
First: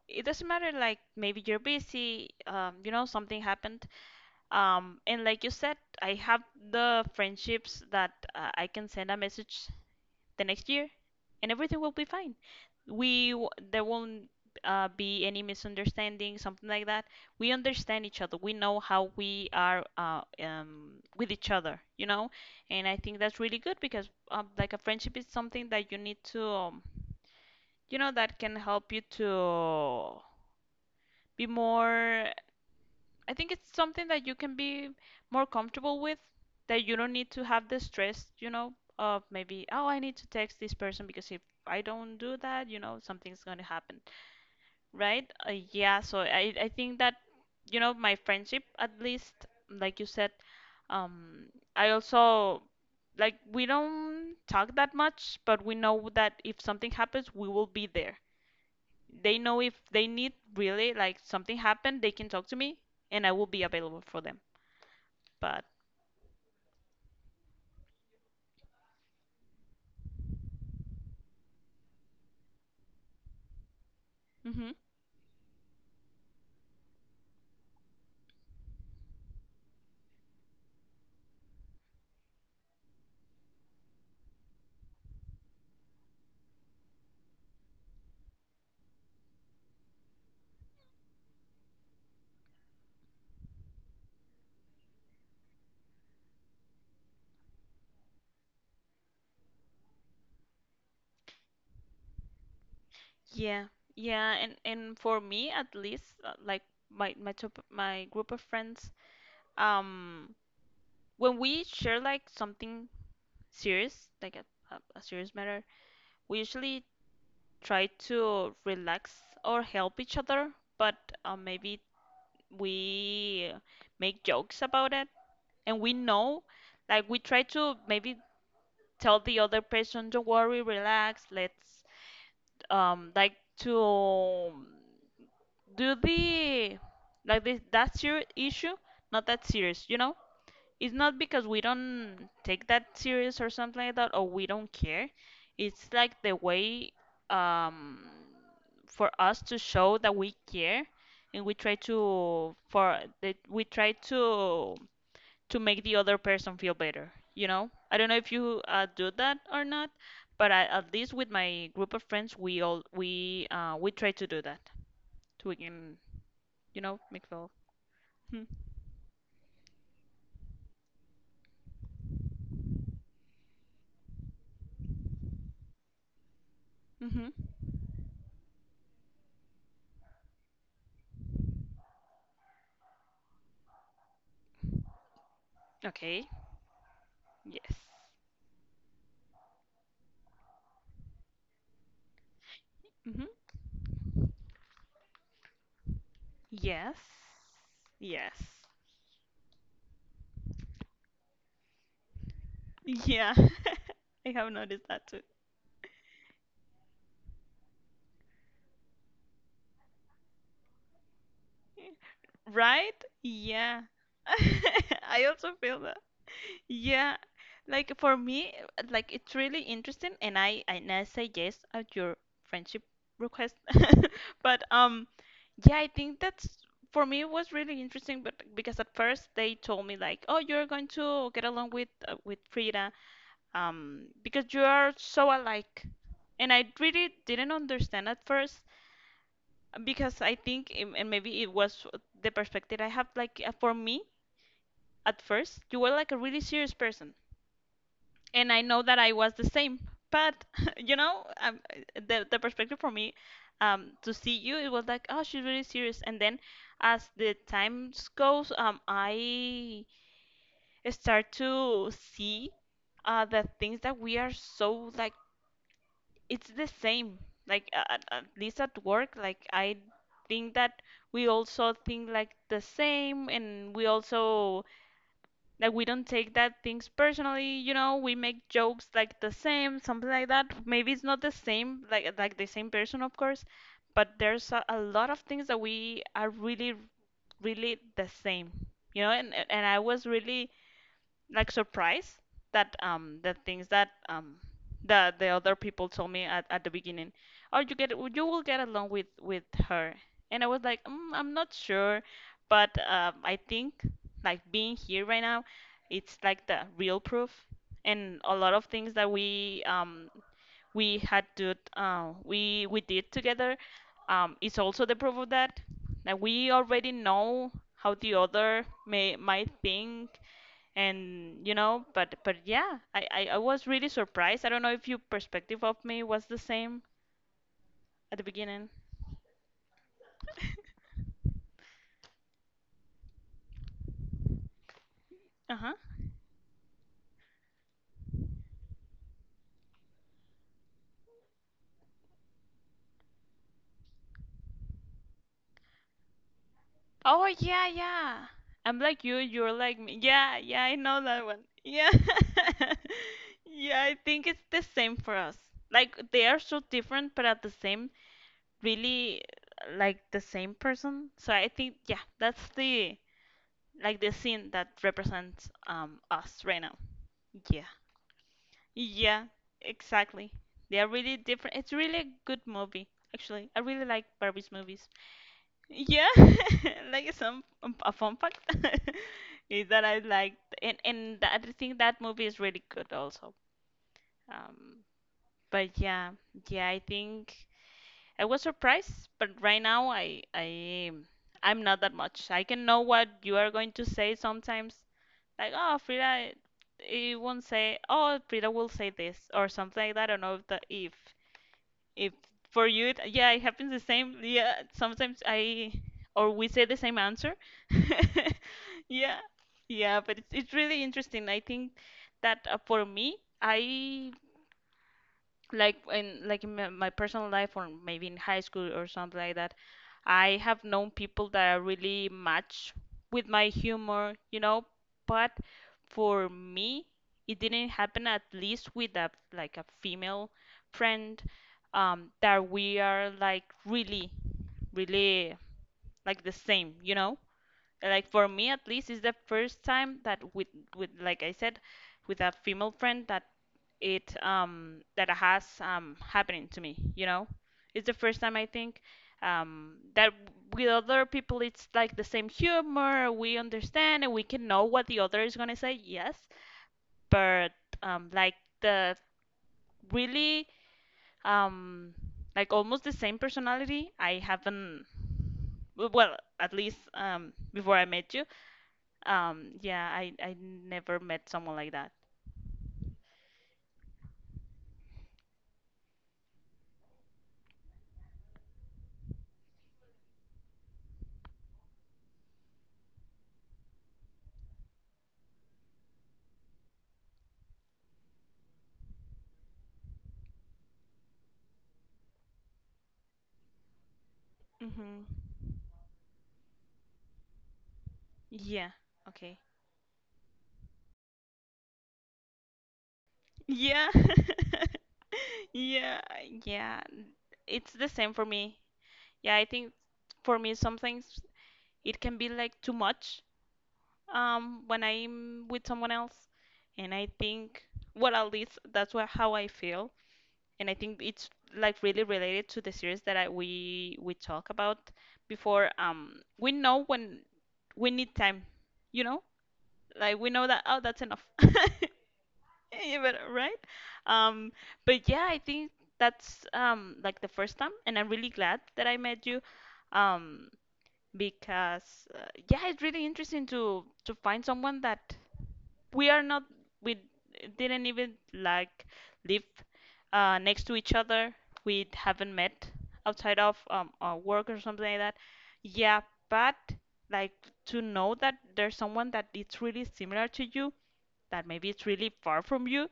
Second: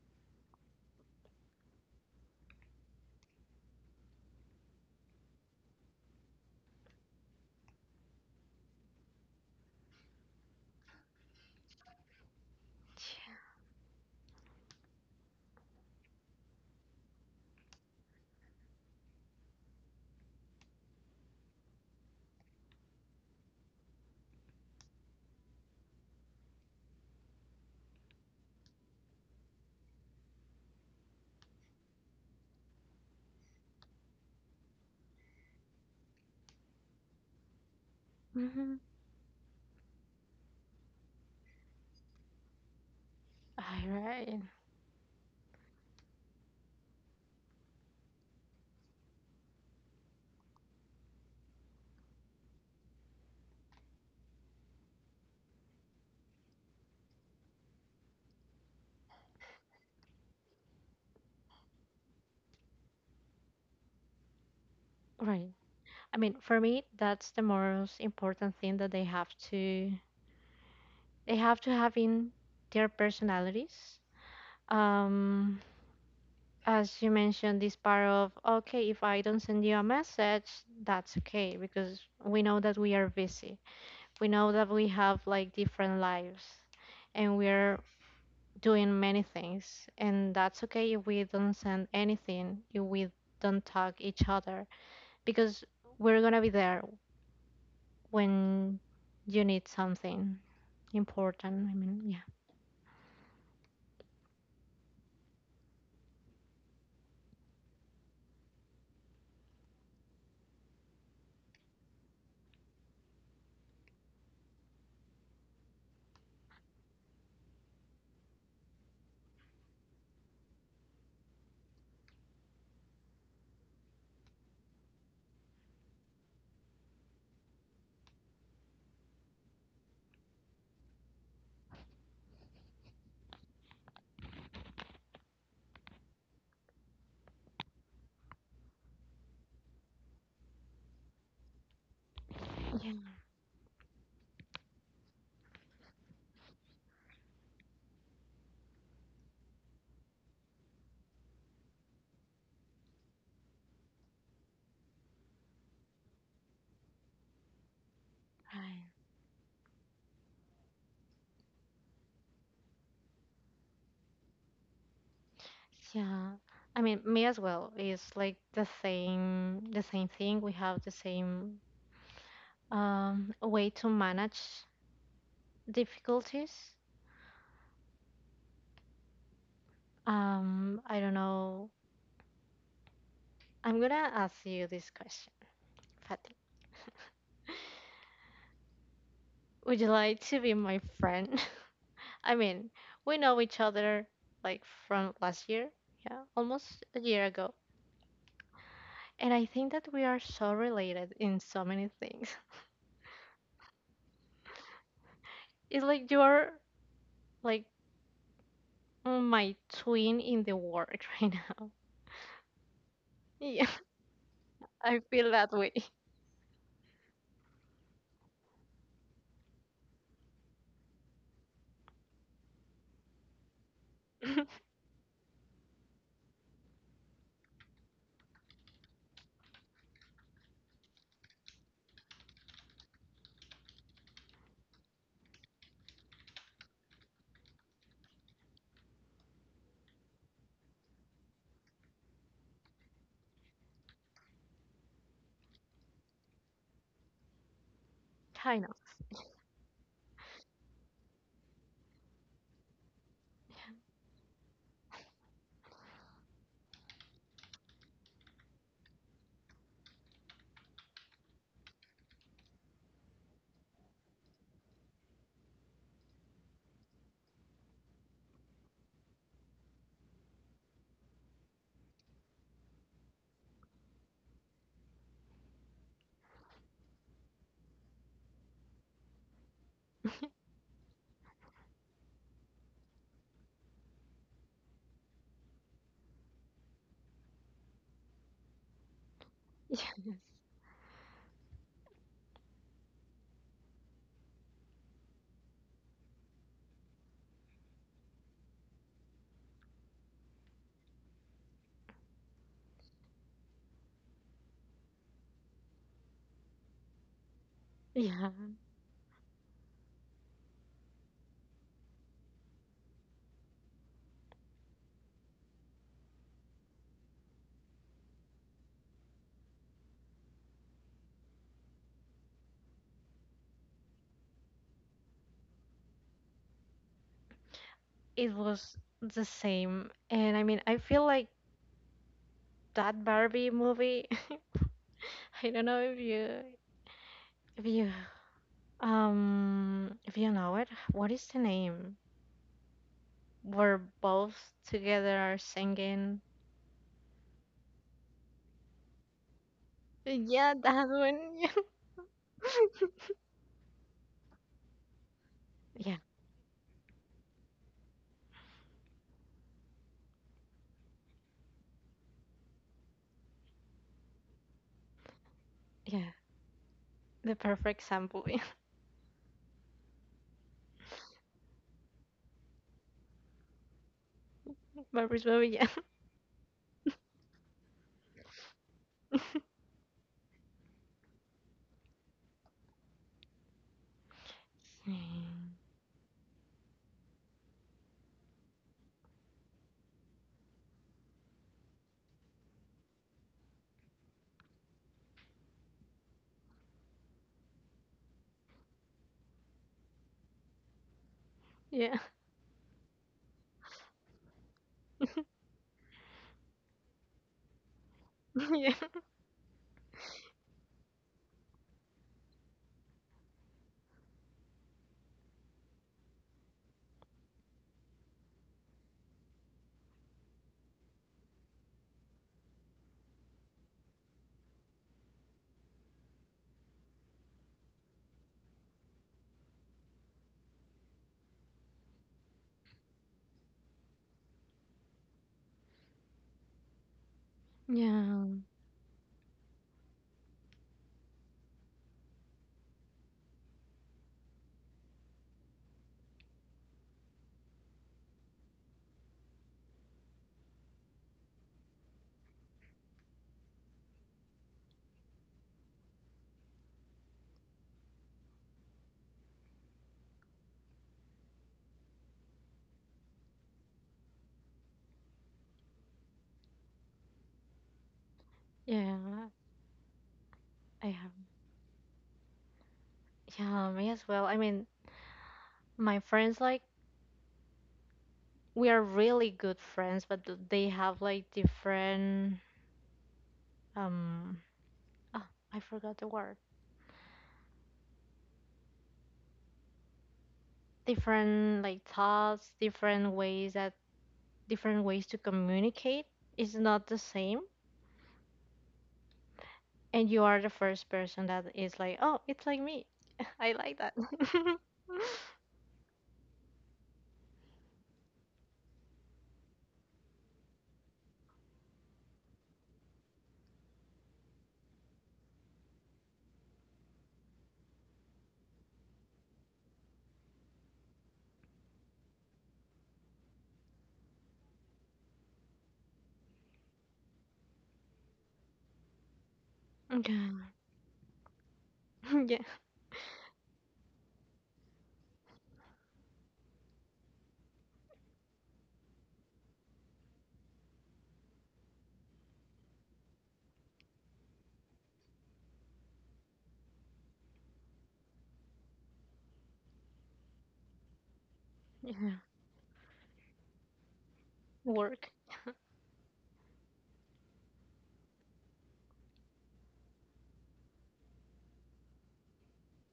[SPEAKER 2] it doesn't matter, like, maybe you're busy, you know, something happened, and like you said, I have the friendships that I can send a message the next year and everything will be fine. We there won't be any misunderstanding, something like that. We understand each other, we know how we are with each other, you know. And I think that's really good because, like, a friendship is something that you need to, you know, that can help you to be more, I think it's something that you can be more comfortable with, that you don't need to have the stress, you know,
[SPEAKER 1] Mm-hmm.
[SPEAKER 2] of maybe, oh, I need to text this person, because if I don't do that, you know, something's going to
[SPEAKER 1] All
[SPEAKER 2] happen,
[SPEAKER 1] right.
[SPEAKER 2] right? Yeah, so I think that, you know, my friendship at least, like you said, um, I also, like, we don't talk that much, but we know that if something happens, we will be there. They know if they need, really, like, something happened, they can talk to me, and I will be available for them.
[SPEAKER 1] Right.
[SPEAKER 2] But
[SPEAKER 1] I mean, for me, that's the most important thing that they have to have in their personalities.
[SPEAKER 2] mhm.
[SPEAKER 1] Um, as you mentioned, this part of okay, if I don't send you a message, that's okay because we know that we are busy. We know that we have like different lives and we're doing many things, and that's okay if we don't send anything, if we don't talk each other because we're gonna be there when you need something important. I mean, yeah.
[SPEAKER 2] Yeah, yeah, and for me at least, like, my top, my group of friends, um, when we share like something serious, like a, a serious matter, we usually try to relax or help each other, but maybe we make jokes about it, and we know, like, we try to maybe tell the other person, don't worry, relax, let's like to do the, like, this that serious issue, not that serious, you know. It's not because we don't take that serious or something like that, or we don't care. It's like the way um for us to show that we care, and we try to for that, we try to make the other person feel better, you know. I don't know if you
[SPEAKER 1] Right.
[SPEAKER 2] do that or not, but I, at least with my group of friends, we all, we try to do that to, you
[SPEAKER 1] Yeah, I
[SPEAKER 2] know,
[SPEAKER 1] mean, me as
[SPEAKER 2] McVille.
[SPEAKER 1] well. It's like the same thing. We have the same way to manage difficulties.
[SPEAKER 2] Mm-hmm.
[SPEAKER 1] I don't know. I'm gonna ask you this question,
[SPEAKER 2] Okay.
[SPEAKER 1] Fatih.
[SPEAKER 2] Yes.
[SPEAKER 1] Would you like to be my friend? I mean, we
[SPEAKER 2] Mm-hmm.
[SPEAKER 1] know each other like from last year, yeah, almost
[SPEAKER 2] Yes.
[SPEAKER 1] a year ago,
[SPEAKER 2] Yes.
[SPEAKER 1] and I think that we are so related in so many things.
[SPEAKER 2] Yeah. I have noticed that too.
[SPEAKER 1] It's like you're like my twin in the world right now.
[SPEAKER 2] Right?
[SPEAKER 1] Yeah,
[SPEAKER 2] Yeah.
[SPEAKER 1] I
[SPEAKER 2] I
[SPEAKER 1] feel that
[SPEAKER 2] also
[SPEAKER 1] way.
[SPEAKER 2] feel that. Yeah. Like for me, like, it's really interesting, and I say yes at your friendship request. But yeah, I think that's for me it was really interesting, but because at first they told me like, "Oh, you're going to get along with Frida, because you are so alike." And I really didn't understand at first, because I think, and maybe it was the perspective I have, like for me at first, you were like a really serious person. And I
[SPEAKER 1] Kind of.
[SPEAKER 2] know that I was the same. But, you know, um, the perspective for me, to see you, it was like, oh, she's really serious. And then as the times goes, I start to see the things that we are so like, it's the same, like at least at work. Like I think that we also think like the same, and we also, like, we don't take that things personally. We make jokes like the same, something like that. Maybe it's not the same, like the same person of course. But there's a lot of things that we are really really the same. And I was really like surprised that the things that the other people told me at the beginning, oh, you will get along with her. And I was like, I'm not sure. But I think, like being here right now, it's like the real proof. And
[SPEAKER 1] Yeah,
[SPEAKER 2] a lot of things that we, we had to we did together, is also the proof of that. Like we already know how the other may might think. And but yeah, I was really surprised. I don't know if your perspective of me was the same at the
[SPEAKER 1] it
[SPEAKER 2] beginning.
[SPEAKER 1] was the same. And I mean, I feel like that Barbie movie. I don't know
[SPEAKER 2] Uh-huh.
[SPEAKER 1] if you if you know it. What is the name? Where both together are singing.
[SPEAKER 2] Oh yeah, yeah. I'm like, you're like me. Yeah,
[SPEAKER 1] Yeah,
[SPEAKER 2] yeah, I
[SPEAKER 1] that
[SPEAKER 2] know
[SPEAKER 1] one.
[SPEAKER 2] that one. Yeah. Yeah, I think it's the same for us.
[SPEAKER 1] Yeah. Yeah,
[SPEAKER 2] Like they are so different, but at the same, really, like the same person. So I think, yeah, that's the like the scene that represents,
[SPEAKER 1] yeah.
[SPEAKER 2] us right now.
[SPEAKER 1] The
[SPEAKER 2] Yeah.
[SPEAKER 1] perfect sample. Yeah.
[SPEAKER 2] Yeah, exactly. They are really different. It's really a good movie, actually. I really like Barbie's movies.
[SPEAKER 1] Barbie's movie, yeah.
[SPEAKER 2] Yeah, like some a fun fact is that I like and I think that movie is really good also. Um, but yeah, yeah, I think I was surprised, but right now I'm not that much. I can know what you are going to say sometimes, like, oh Frida, it won't say, oh Frida will say this, or something like that. I don't know if the,
[SPEAKER 1] Yeah. Yeah.
[SPEAKER 2] if for you it, yeah, it happens the same. Yeah, sometimes I, or we say the same answer.
[SPEAKER 1] Yeah.
[SPEAKER 2] Yeah, yeah. But it's really interesting. I think that for me I, like in, my personal life, or maybe in high school or something like that, I have known people that are really match with my humor, but for me it didn't happen, at least with a, like a female friend, that we are like really, really like the same, you know? Like for
[SPEAKER 1] Yeah.
[SPEAKER 2] me at least, it's the first time that with, like I said, with a female friend, that it, that has happening to me. You know, it's the first time I think, that with other people it's like the same humor. We understand and we can know what the other is gonna say. Yes, but like the really, um, like almost the same personality. I haven't. Well, at least before I met you,
[SPEAKER 1] Yeah.
[SPEAKER 2] yeah, I
[SPEAKER 1] I
[SPEAKER 2] never met someone like that.
[SPEAKER 1] Yeah, me as well. I mean, my friends like we are really good friends, but they have like different um oh, I forgot the word. Different like thoughts, different ways
[SPEAKER 2] Mhm.
[SPEAKER 1] to communicate is not the same.
[SPEAKER 2] Yeah. Okay.
[SPEAKER 1] And you are the first person that is like, "Oh, it's like me. I like
[SPEAKER 2] Yeah.
[SPEAKER 1] that."
[SPEAKER 2] Yeah, yeah. It's the same for me. Yeah, I think for me some things it can be like too much, when I'm with someone else, and I think, well, at least that's what how I feel. And I think it's like really related to the series that I we talk about before, we know when we need time, you know? Like we
[SPEAKER 1] Yeah.
[SPEAKER 2] know that, oh, that's enough.
[SPEAKER 1] Yeah.
[SPEAKER 2] Yeah, but right. Um, but yeah, I think that's, like the first time, and I'm really glad that I met you. Um, because yeah, it's really interesting to find someone that we are not, we didn't even like live next to each other. We
[SPEAKER 1] Yeah.
[SPEAKER 2] haven't met outside of work or something like
[SPEAKER 1] Work
[SPEAKER 2] that. Yeah, but, like, to know that there's someone that it's really similar to you, that maybe it's really far from you,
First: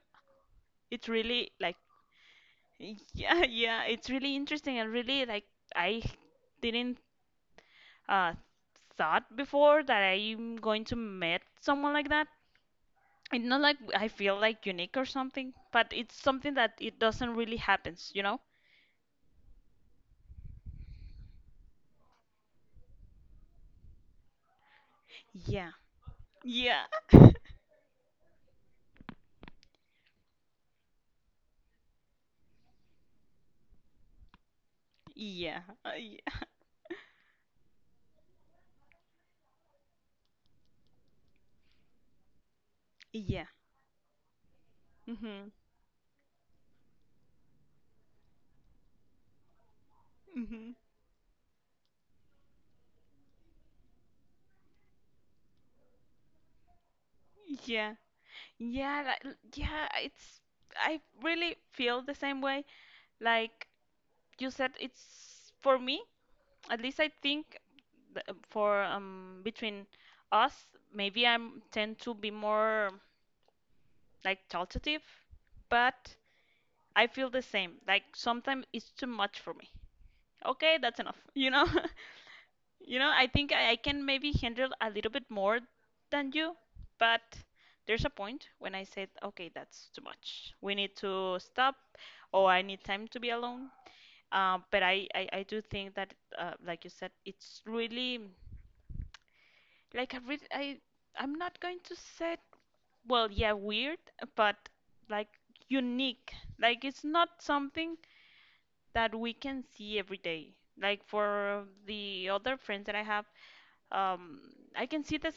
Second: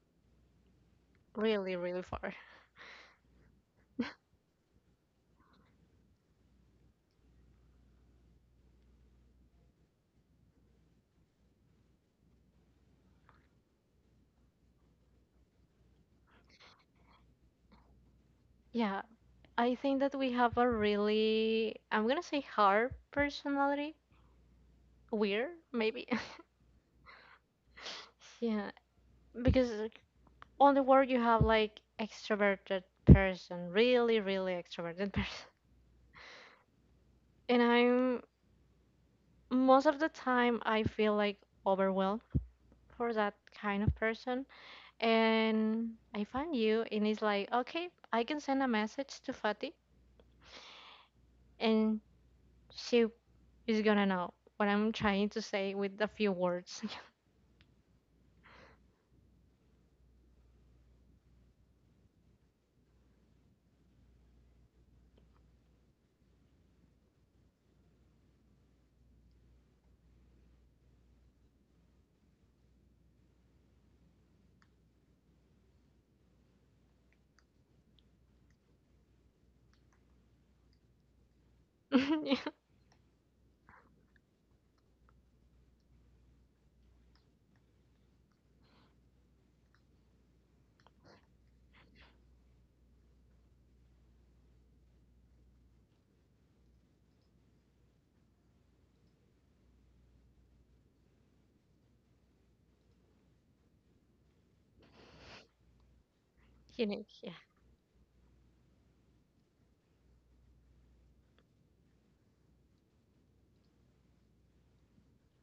[SPEAKER 2] it's really
[SPEAKER 1] really,
[SPEAKER 2] like,
[SPEAKER 1] really far.
[SPEAKER 2] yeah, yeah, it's really interesting and really like, I didn't uh thought before that I'm going to meet someone like that. It's not like I feel like unique or something, but it's something that it doesn't really happens, you know?
[SPEAKER 1] Yeah, I think that we have a really, I'm gonna say hard personality, weird
[SPEAKER 2] Yeah.
[SPEAKER 1] maybe.
[SPEAKER 2] Yeah.
[SPEAKER 1] Yeah, because like, on the world you have like extroverted person, really, really extroverted person.
[SPEAKER 2] Yeah. Yeah.
[SPEAKER 1] And I'm most of the time I feel like overwhelmed for that
[SPEAKER 2] Yeah.
[SPEAKER 1] kind of person.
[SPEAKER 2] Mhm.
[SPEAKER 1] And I find you and it's like, okay, I can send a message to Fatih
[SPEAKER 2] Mhm.
[SPEAKER 1] and she is gonna know what I'm trying to say with a few words.
[SPEAKER 2] Yeah. Yeah, like, yeah, it's I really feel the same way. Like you said, it's for me at least, I think for, between us, maybe I tend to be more like talkative, but I feel the same. Like sometimes it's too much for me. Okay, that's enough. You know. You know. I think I can maybe handle a little bit more than you, but there's a point when I said, okay, that's too much. We need to stop, or I need time to be alone. But I do think that, like you said, it's really, like, I really I I'm not going to say, well, yeah, weird, but, like, unique, like, it's
[SPEAKER 1] Unique,
[SPEAKER 2] not
[SPEAKER 1] yeah.
[SPEAKER 2] something that we can see every day. Like, for the other friends that I have, um I can see this,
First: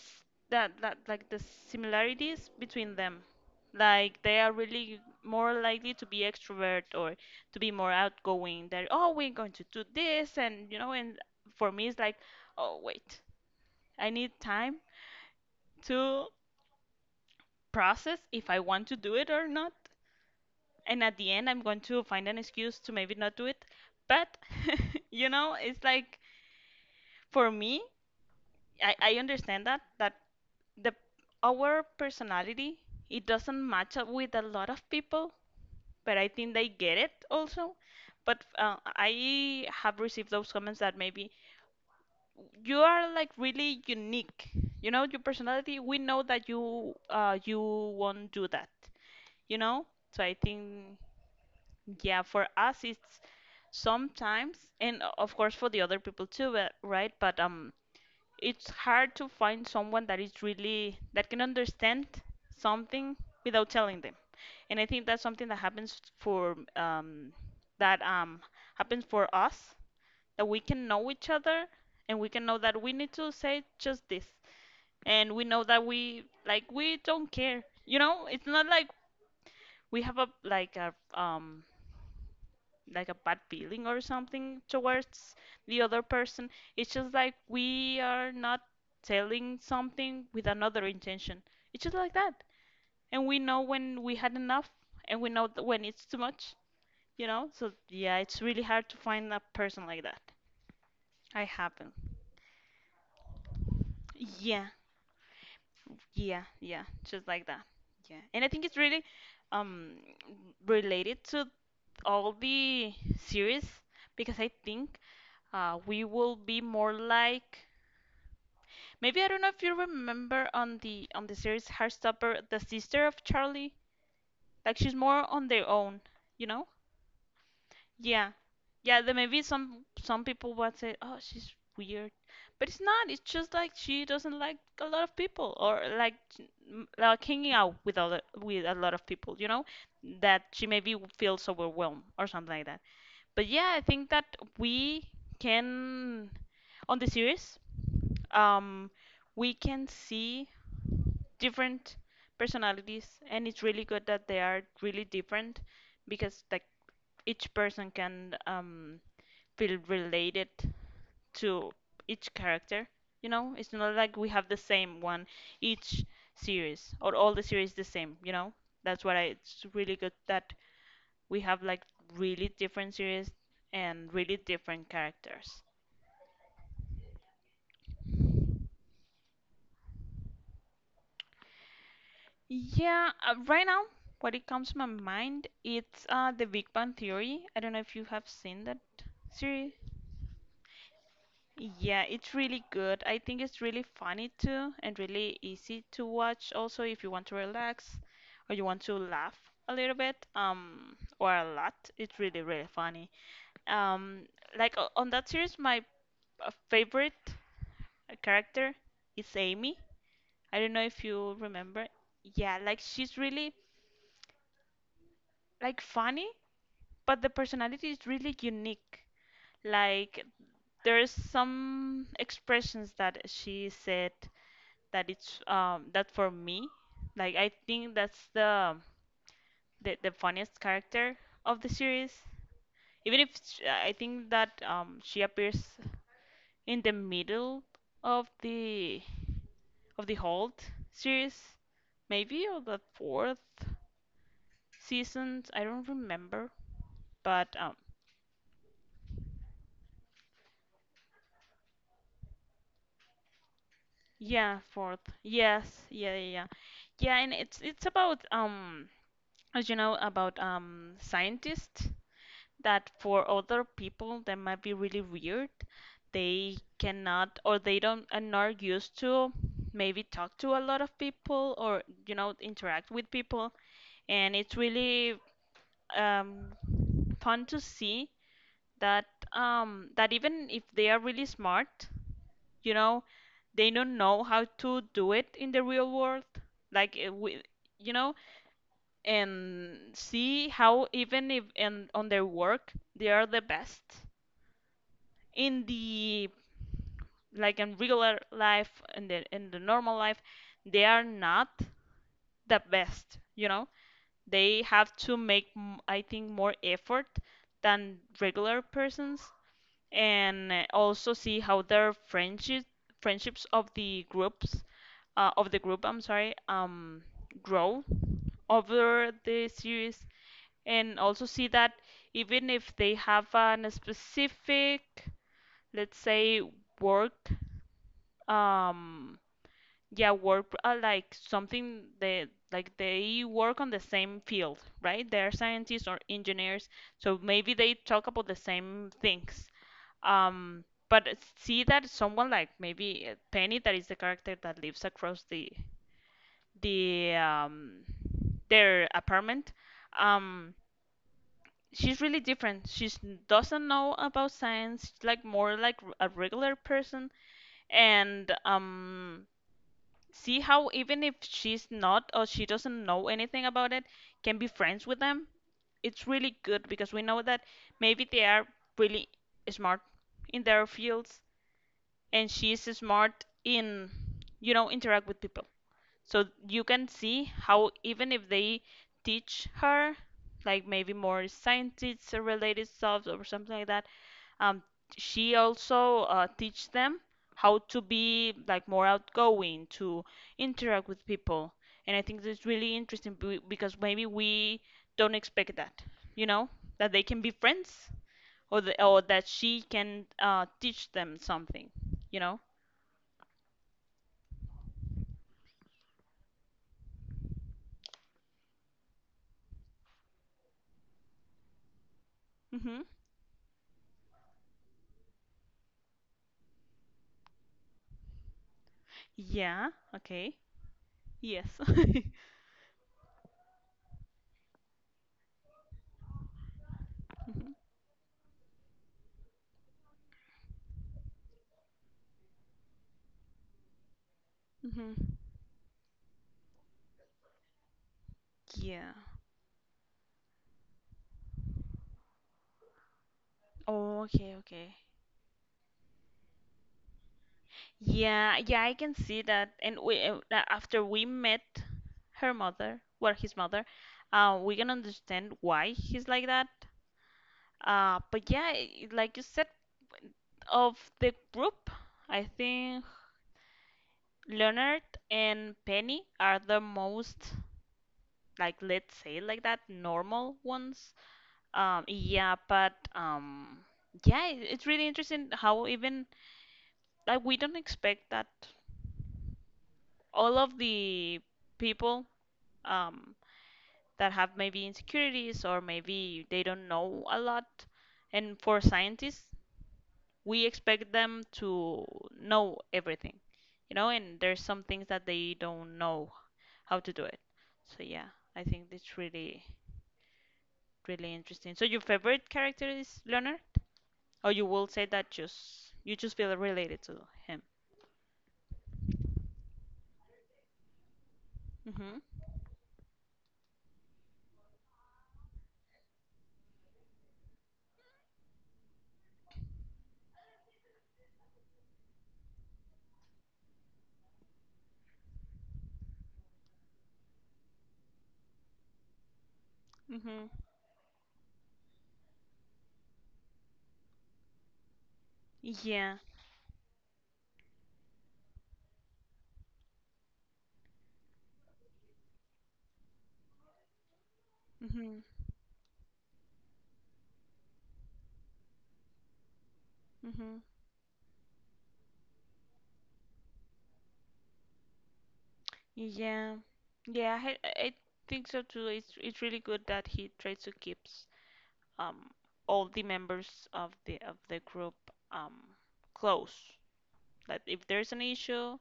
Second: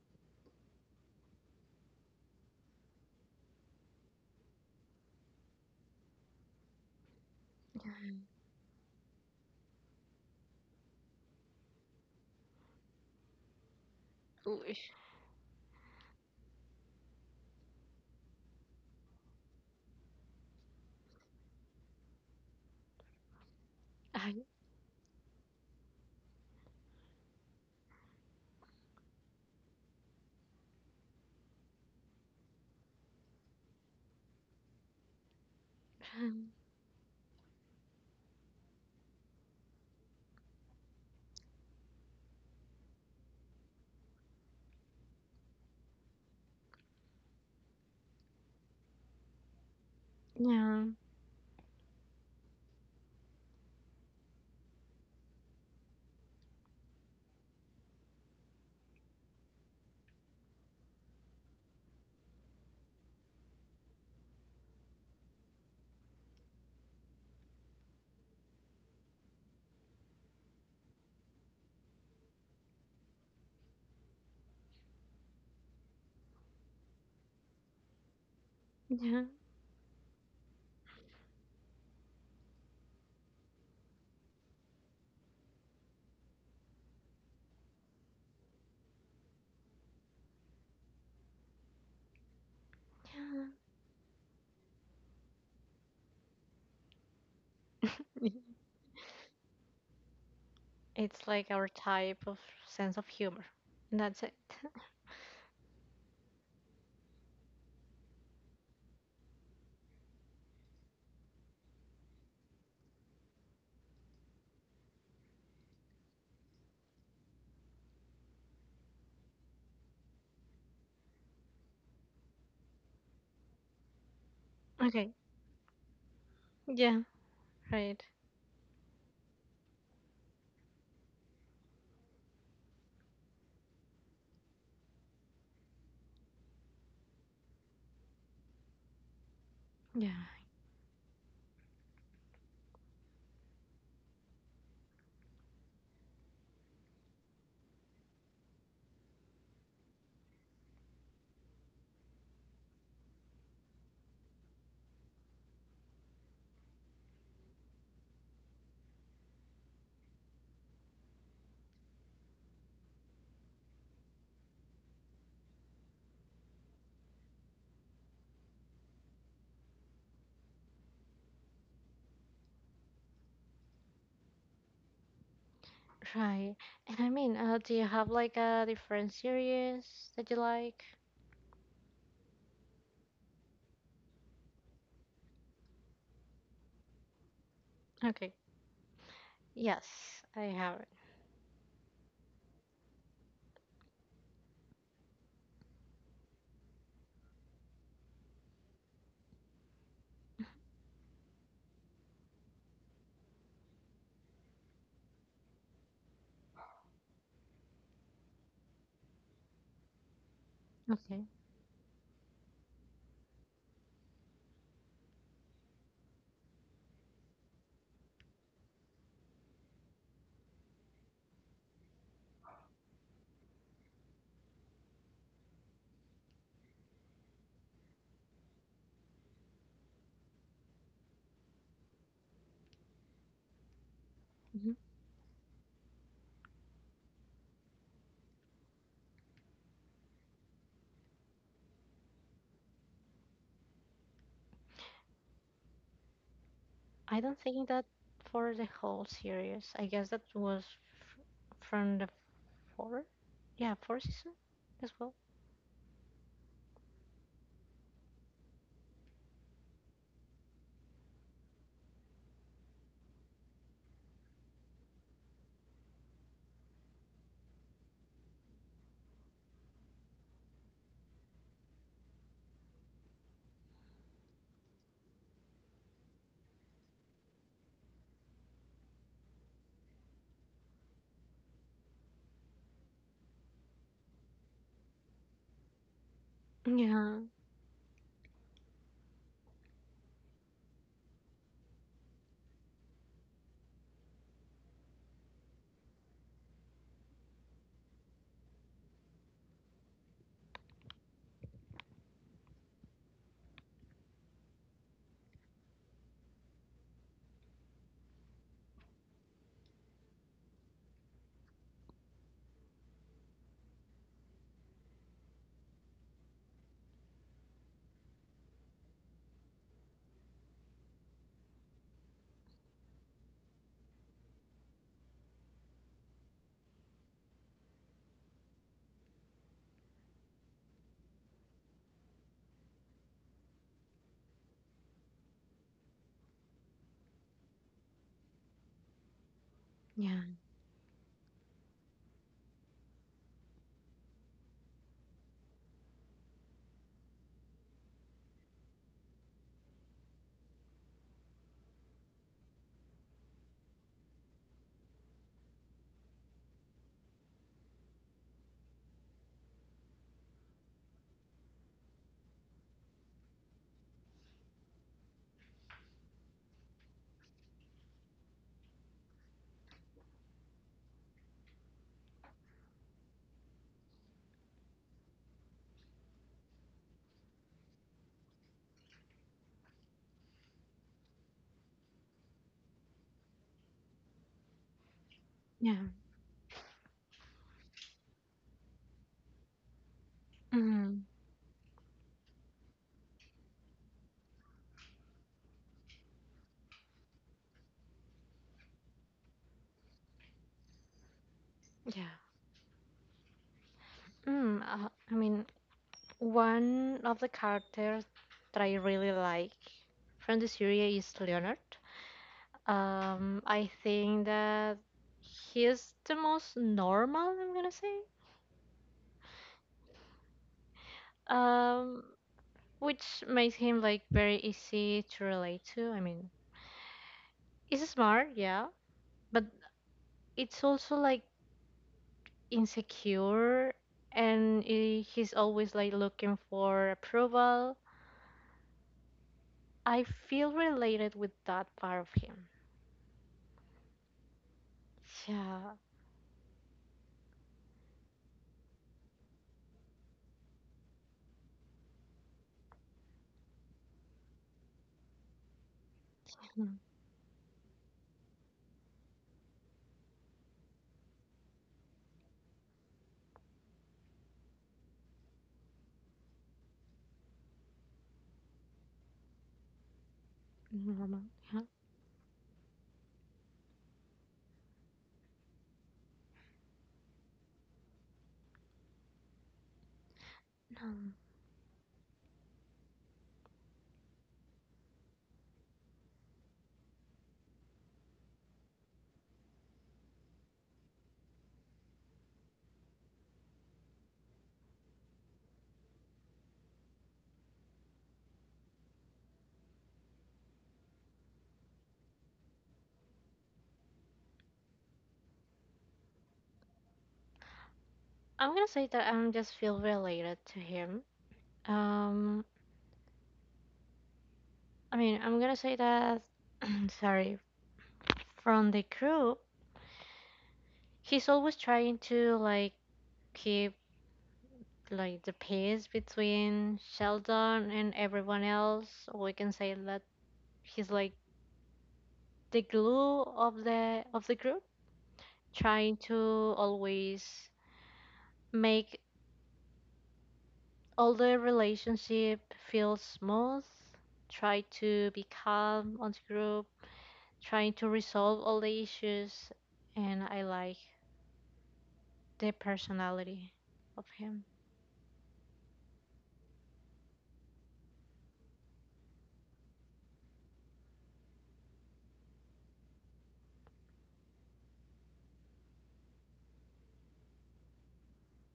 [SPEAKER 2] that like the similarities between them, like they are really more likely to be extrovert, or to be more outgoing, that, oh, we're going to do this, and, and for me it's like, oh wait, I need
[SPEAKER 1] Ooh,
[SPEAKER 2] time to process if I want to do it or not. And at the end, I'm going to find an excuse to maybe not do it.
[SPEAKER 1] I,
[SPEAKER 2] But, it's like, for me, I understand that that the our personality, it doesn't match up with a lot of people, but I
[SPEAKER 1] um,
[SPEAKER 2] think they get it also. But I have received those comments that maybe you are like really unique. You know, your personality. We know that you won't do that. You know, so I
[SPEAKER 1] yeah,
[SPEAKER 2] think. Yeah, for us it's sometimes, and of course for the other people too, right? But it's hard to find someone that is really, that can understand something without telling them. And I think that's something that happens for, that happens for us, that we can know each other, and we can know that we need to say just this. And we know that we don't care. You know, it's not like
[SPEAKER 1] yeah,
[SPEAKER 2] we have a like a like a bad feeling or something towards the other person. It's just like we are not telling something with another intention. It's just like that. And we know when we had enough, and we know when it's too much, you know? So yeah,
[SPEAKER 1] yeah.
[SPEAKER 2] it's really hard to find a person like that.
[SPEAKER 1] It's
[SPEAKER 2] I
[SPEAKER 1] like our
[SPEAKER 2] haven't.
[SPEAKER 1] type of sense of humor. And that's it.
[SPEAKER 2] Yeah, yeah, yeah, just like that. Yeah. And I think it's really, um related to all the series. Because I think we will be more like, maybe I don't know if you remember, on the series Heartstopper, the sister of Charlie. Like she's
[SPEAKER 1] Okay.
[SPEAKER 2] more on their own, you know?
[SPEAKER 1] Yeah, right.
[SPEAKER 2] Yeah. Yeah, then maybe some people would say, "Oh, she's weird." But it's not. It's just like she doesn't like a lot of people, or like hanging out with other, with a lot of people, you know?
[SPEAKER 1] Yeah,
[SPEAKER 2] That she maybe feels overwhelmed or something like that. But yeah, I think that we can on the series, um, we can see different personalities, and it's really good that they are really different. Because like each person can, feel related to each character. It's not like we have the same one each series, or all the series the same. That's it's really good that we have like really different series and really different characters.
[SPEAKER 1] right. And I mean, do you have like a different series that you like?
[SPEAKER 2] Yeah, right now, what it comes to my mind, it's The Big Bang Theory. I don't know if you have
[SPEAKER 1] Okay.
[SPEAKER 2] seen that series.
[SPEAKER 1] Yes, I have it.
[SPEAKER 2] Yeah, it's really good. I think it's really funny too, and really easy to watch also if you want to relax or you want to laugh a little bit, or a lot. It's really, really funny. Um, like on that series, my favorite character is Amy. I don't know if
[SPEAKER 1] Okay.
[SPEAKER 2] you remember. Yeah, like she's really, like, funny, but the personality is really unique. Like there's some expressions that she said that it's that for me, like I think that's the funniest character of the series. Even if sh I think that
[SPEAKER 1] hmm
[SPEAKER 2] she appears in the middle of the of the whole series, maybe or the fourth season, I don't remember.
[SPEAKER 1] I don't
[SPEAKER 2] But
[SPEAKER 1] think that for the whole series. I guess that was f- from the four. Yeah, four season
[SPEAKER 2] Yeah,
[SPEAKER 1] as
[SPEAKER 2] fourth.
[SPEAKER 1] well.
[SPEAKER 2] Yes, yeah. and it's about as you know about scientists that for other people that might be really weird, they cannot or they don't are not used to maybe talk to a lot of people or you know interact with people and it's really um fun to see that that even if they are really smart you know they don't know how to do it in the real world like
[SPEAKER 1] Yeah,
[SPEAKER 2] we, you know and see how even if and on their work they are the best in the like in regular life in the normal life they are not the best you know they have to make I think more effort than regular persons and also see how their friendship friendships of the groups of the group, I'm sorry, grow over the series and also see that even if they have an a specific, let's say, work, um, yeah, work like something they like they work on the same field, right? They're scientists or engineers, so maybe they talk about the same things.
[SPEAKER 1] yeah,
[SPEAKER 2] Um, but see that someone like maybe Penny, that is the character that lives across the um, their apartment. Um, she's really different. She doesn't know about science, like more like a regular person, and see how even if she's not or she doesn't know anything about it, can be friends with them. It's really good because we know that maybe they are really smart in their fields, and she's smart in you know interact with people. So you can see how even if they teach her like maybe more scientists related stuff or something like that, um, she
[SPEAKER 1] yeah.
[SPEAKER 2] also teach them how to be like more outgoing, to interact with
[SPEAKER 1] Mm.
[SPEAKER 2] people. And I think that's really interesting because maybe we don't expect that, you know, that they can be friends or that she can teach them something, you
[SPEAKER 1] Yeah.
[SPEAKER 2] know?
[SPEAKER 1] I mean, one of the characters that I really like from the series is Leonard.
[SPEAKER 2] Hmm.
[SPEAKER 1] I think that he's the most normal, I'm gonna say,
[SPEAKER 2] Yeah, okay. Yes.
[SPEAKER 1] um, which makes him like very easy to relate to. I mean,
[SPEAKER 2] Mhm.
[SPEAKER 1] he's smart, yeah, but it's also like insecure, and
[SPEAKER 2] Hmm.
[SPEAKER 1] he's always like looking for approval.
[SPEAKER 2] Yeah.
[SPEAKER 1] I feel related with that part of him.
[SPEAKER 2] Oh, okay, okay.
[SPEAKER 1] Yeah.
[SPEAKER 2] Yeah, yeah, I can see that. And after we met her mother, well, his mother, we can understand why he's like that.
[SPEAKER 1] Mm,
[SPEAKER 2] But yeah, like you said, of the group, I think Leonard and Penny are the most, like, let's say it like that, normal ones.
[SPEAKER 1] normal. Yeah.
[SPEAKER 2] Um, yeah, but um, yeah, it, it's really interesting how even like we don't expect that all of the
[SPEAKER 1] No.
[SPEAKER 2] people um, that have maybe insecurities or maybe they don't know a lot. And for scientists, we expect them to know everything, you know, and there's some things that they don't know how to do it. So yeah, I think it's really, really interesting. So your favorite character is Leonard, or you will say that just you just feel related to him.
[SPEAKER 1] I'm gonna say that I'm just feel related to him.
[SPEAKER 2] Mhm.
[SPEAKER 1] Um, I mean, I'm gonna say that. sorry, from the crew, he's always trying to keep like the peace between Sheldon and everyone else. Or we can say that
[SPEAKER 2] Mhm.
[SPEAKER 1] he's like the glue of the group,
[SPEAKER 2] Yeah.
[SPEAKER 1] trying to always make although relationship feels smooth, try
[SPEAKER 2] Mhm.
[SPEAKER 1] to be calm on the group, trying to resolve all the issues, and
[SPEAKER 2] Mhm.
[SPEAKER 1] I like the personality of him.
[SPEAKER 2] Yeah, yeah, I think so too. It's really good that he tries to keeps um all the members of the group um close. That if there's an issue,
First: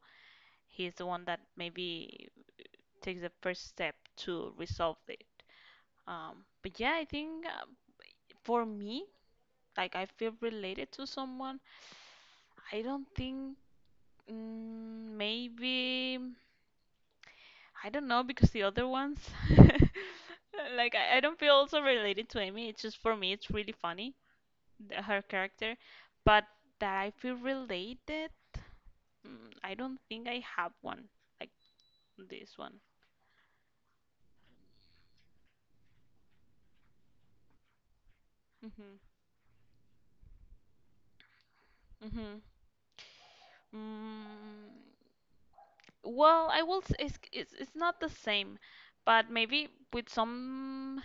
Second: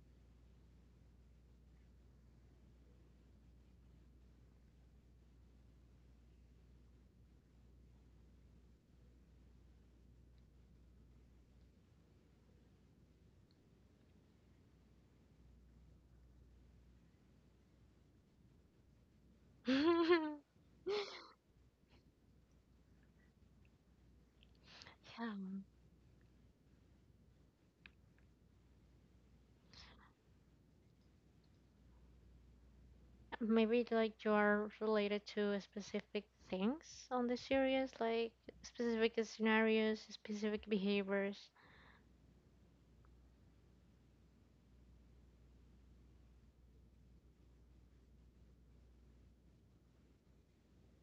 [SPEAKER 2] he's the one that maybe takes the first step to resolve it. But yeah, I think for me, like I feel related to someone. I don't think mm, maybe. I don't know because the other ones,
[SPEAKER 1] Yeah,
[SPEAKER 2] like I don't feel also related to Amy. It's just for me, it's really funny her character, but that I feel related, I don't think I have one like this one.
[SPEAKER 1] maybe like you are related to specific things on the series, like
[SPEAKER 2] Mhm.
[SPEAKER 1] specific scenarios, specific behaviors.
[SPEAKER 2] Mhm. Mm, well, it's not the same, but maybe with some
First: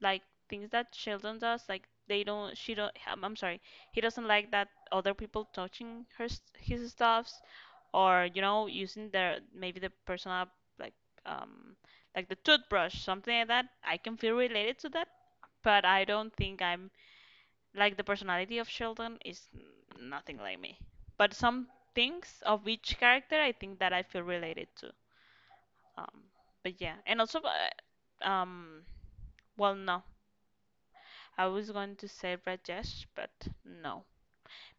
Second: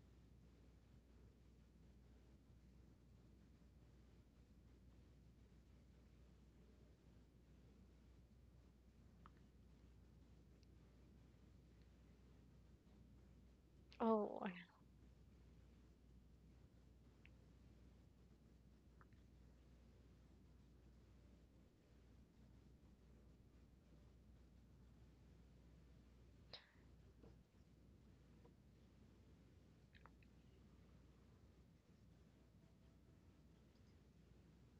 [SPEAKER 2] like things that Sheldon does, like they don't. She don't. I'm sorry. He doesn't like that other people touching his stuff, or you know using their maybe the personal like um like the toothbrush something like that. I can feel
[SPEAKER 1] Oh,
[SPEAKER 2] related to that but I don't think I'm like the personality of Sheldon is nothing like me but some things of each character I think that I feel related to. um but yeah and also well no I was going to say Rajesh but no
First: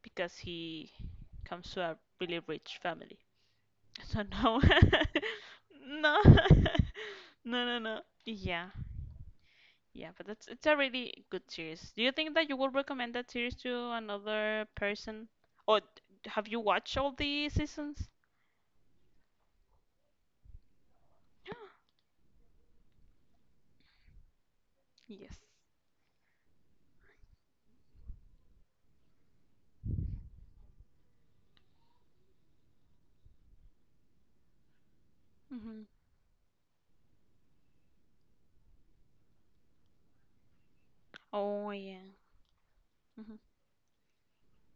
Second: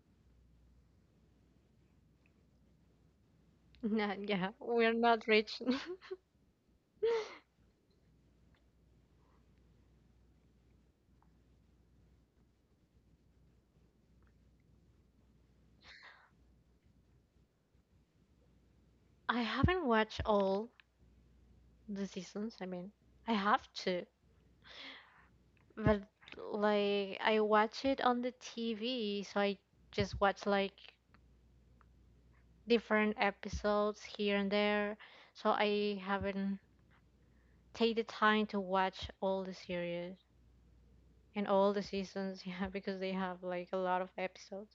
[SPEAKER 2] because he comes to a really rich family
[SPEAKER 1] no,
[SPEAKER 2] so
[SPEAKER 1] yeah,
[SPEAKER 2] no
[SPEAKER 1] we're not rich.
[SPEAKER 2] no No, no, no. Yeah, yeah, but it's a really good series. Do you think that you would recommend that series to another person? Or d- have you watched all the seasons?
[SPEAKER 1] I haven't watched all, the seasons, I have to.
[SPEAKER 2] Yes.
[SPEAKER 1] But like I watch it on the TV, so I just watch like different episodes here and there. So
[SPEAKER 2] Hmm.
[SPEAKER 1] I haven't take the time to watch all the series and
[SPEAKER 2] Oh
[SPEAKER 1] all the
[SPEAKER 2] yeah.
[SPEAKER 1] seasons, yeah, because they
[SPEAKER 2] Hmm.
[SPEAKER 1] have like a lot of episodes.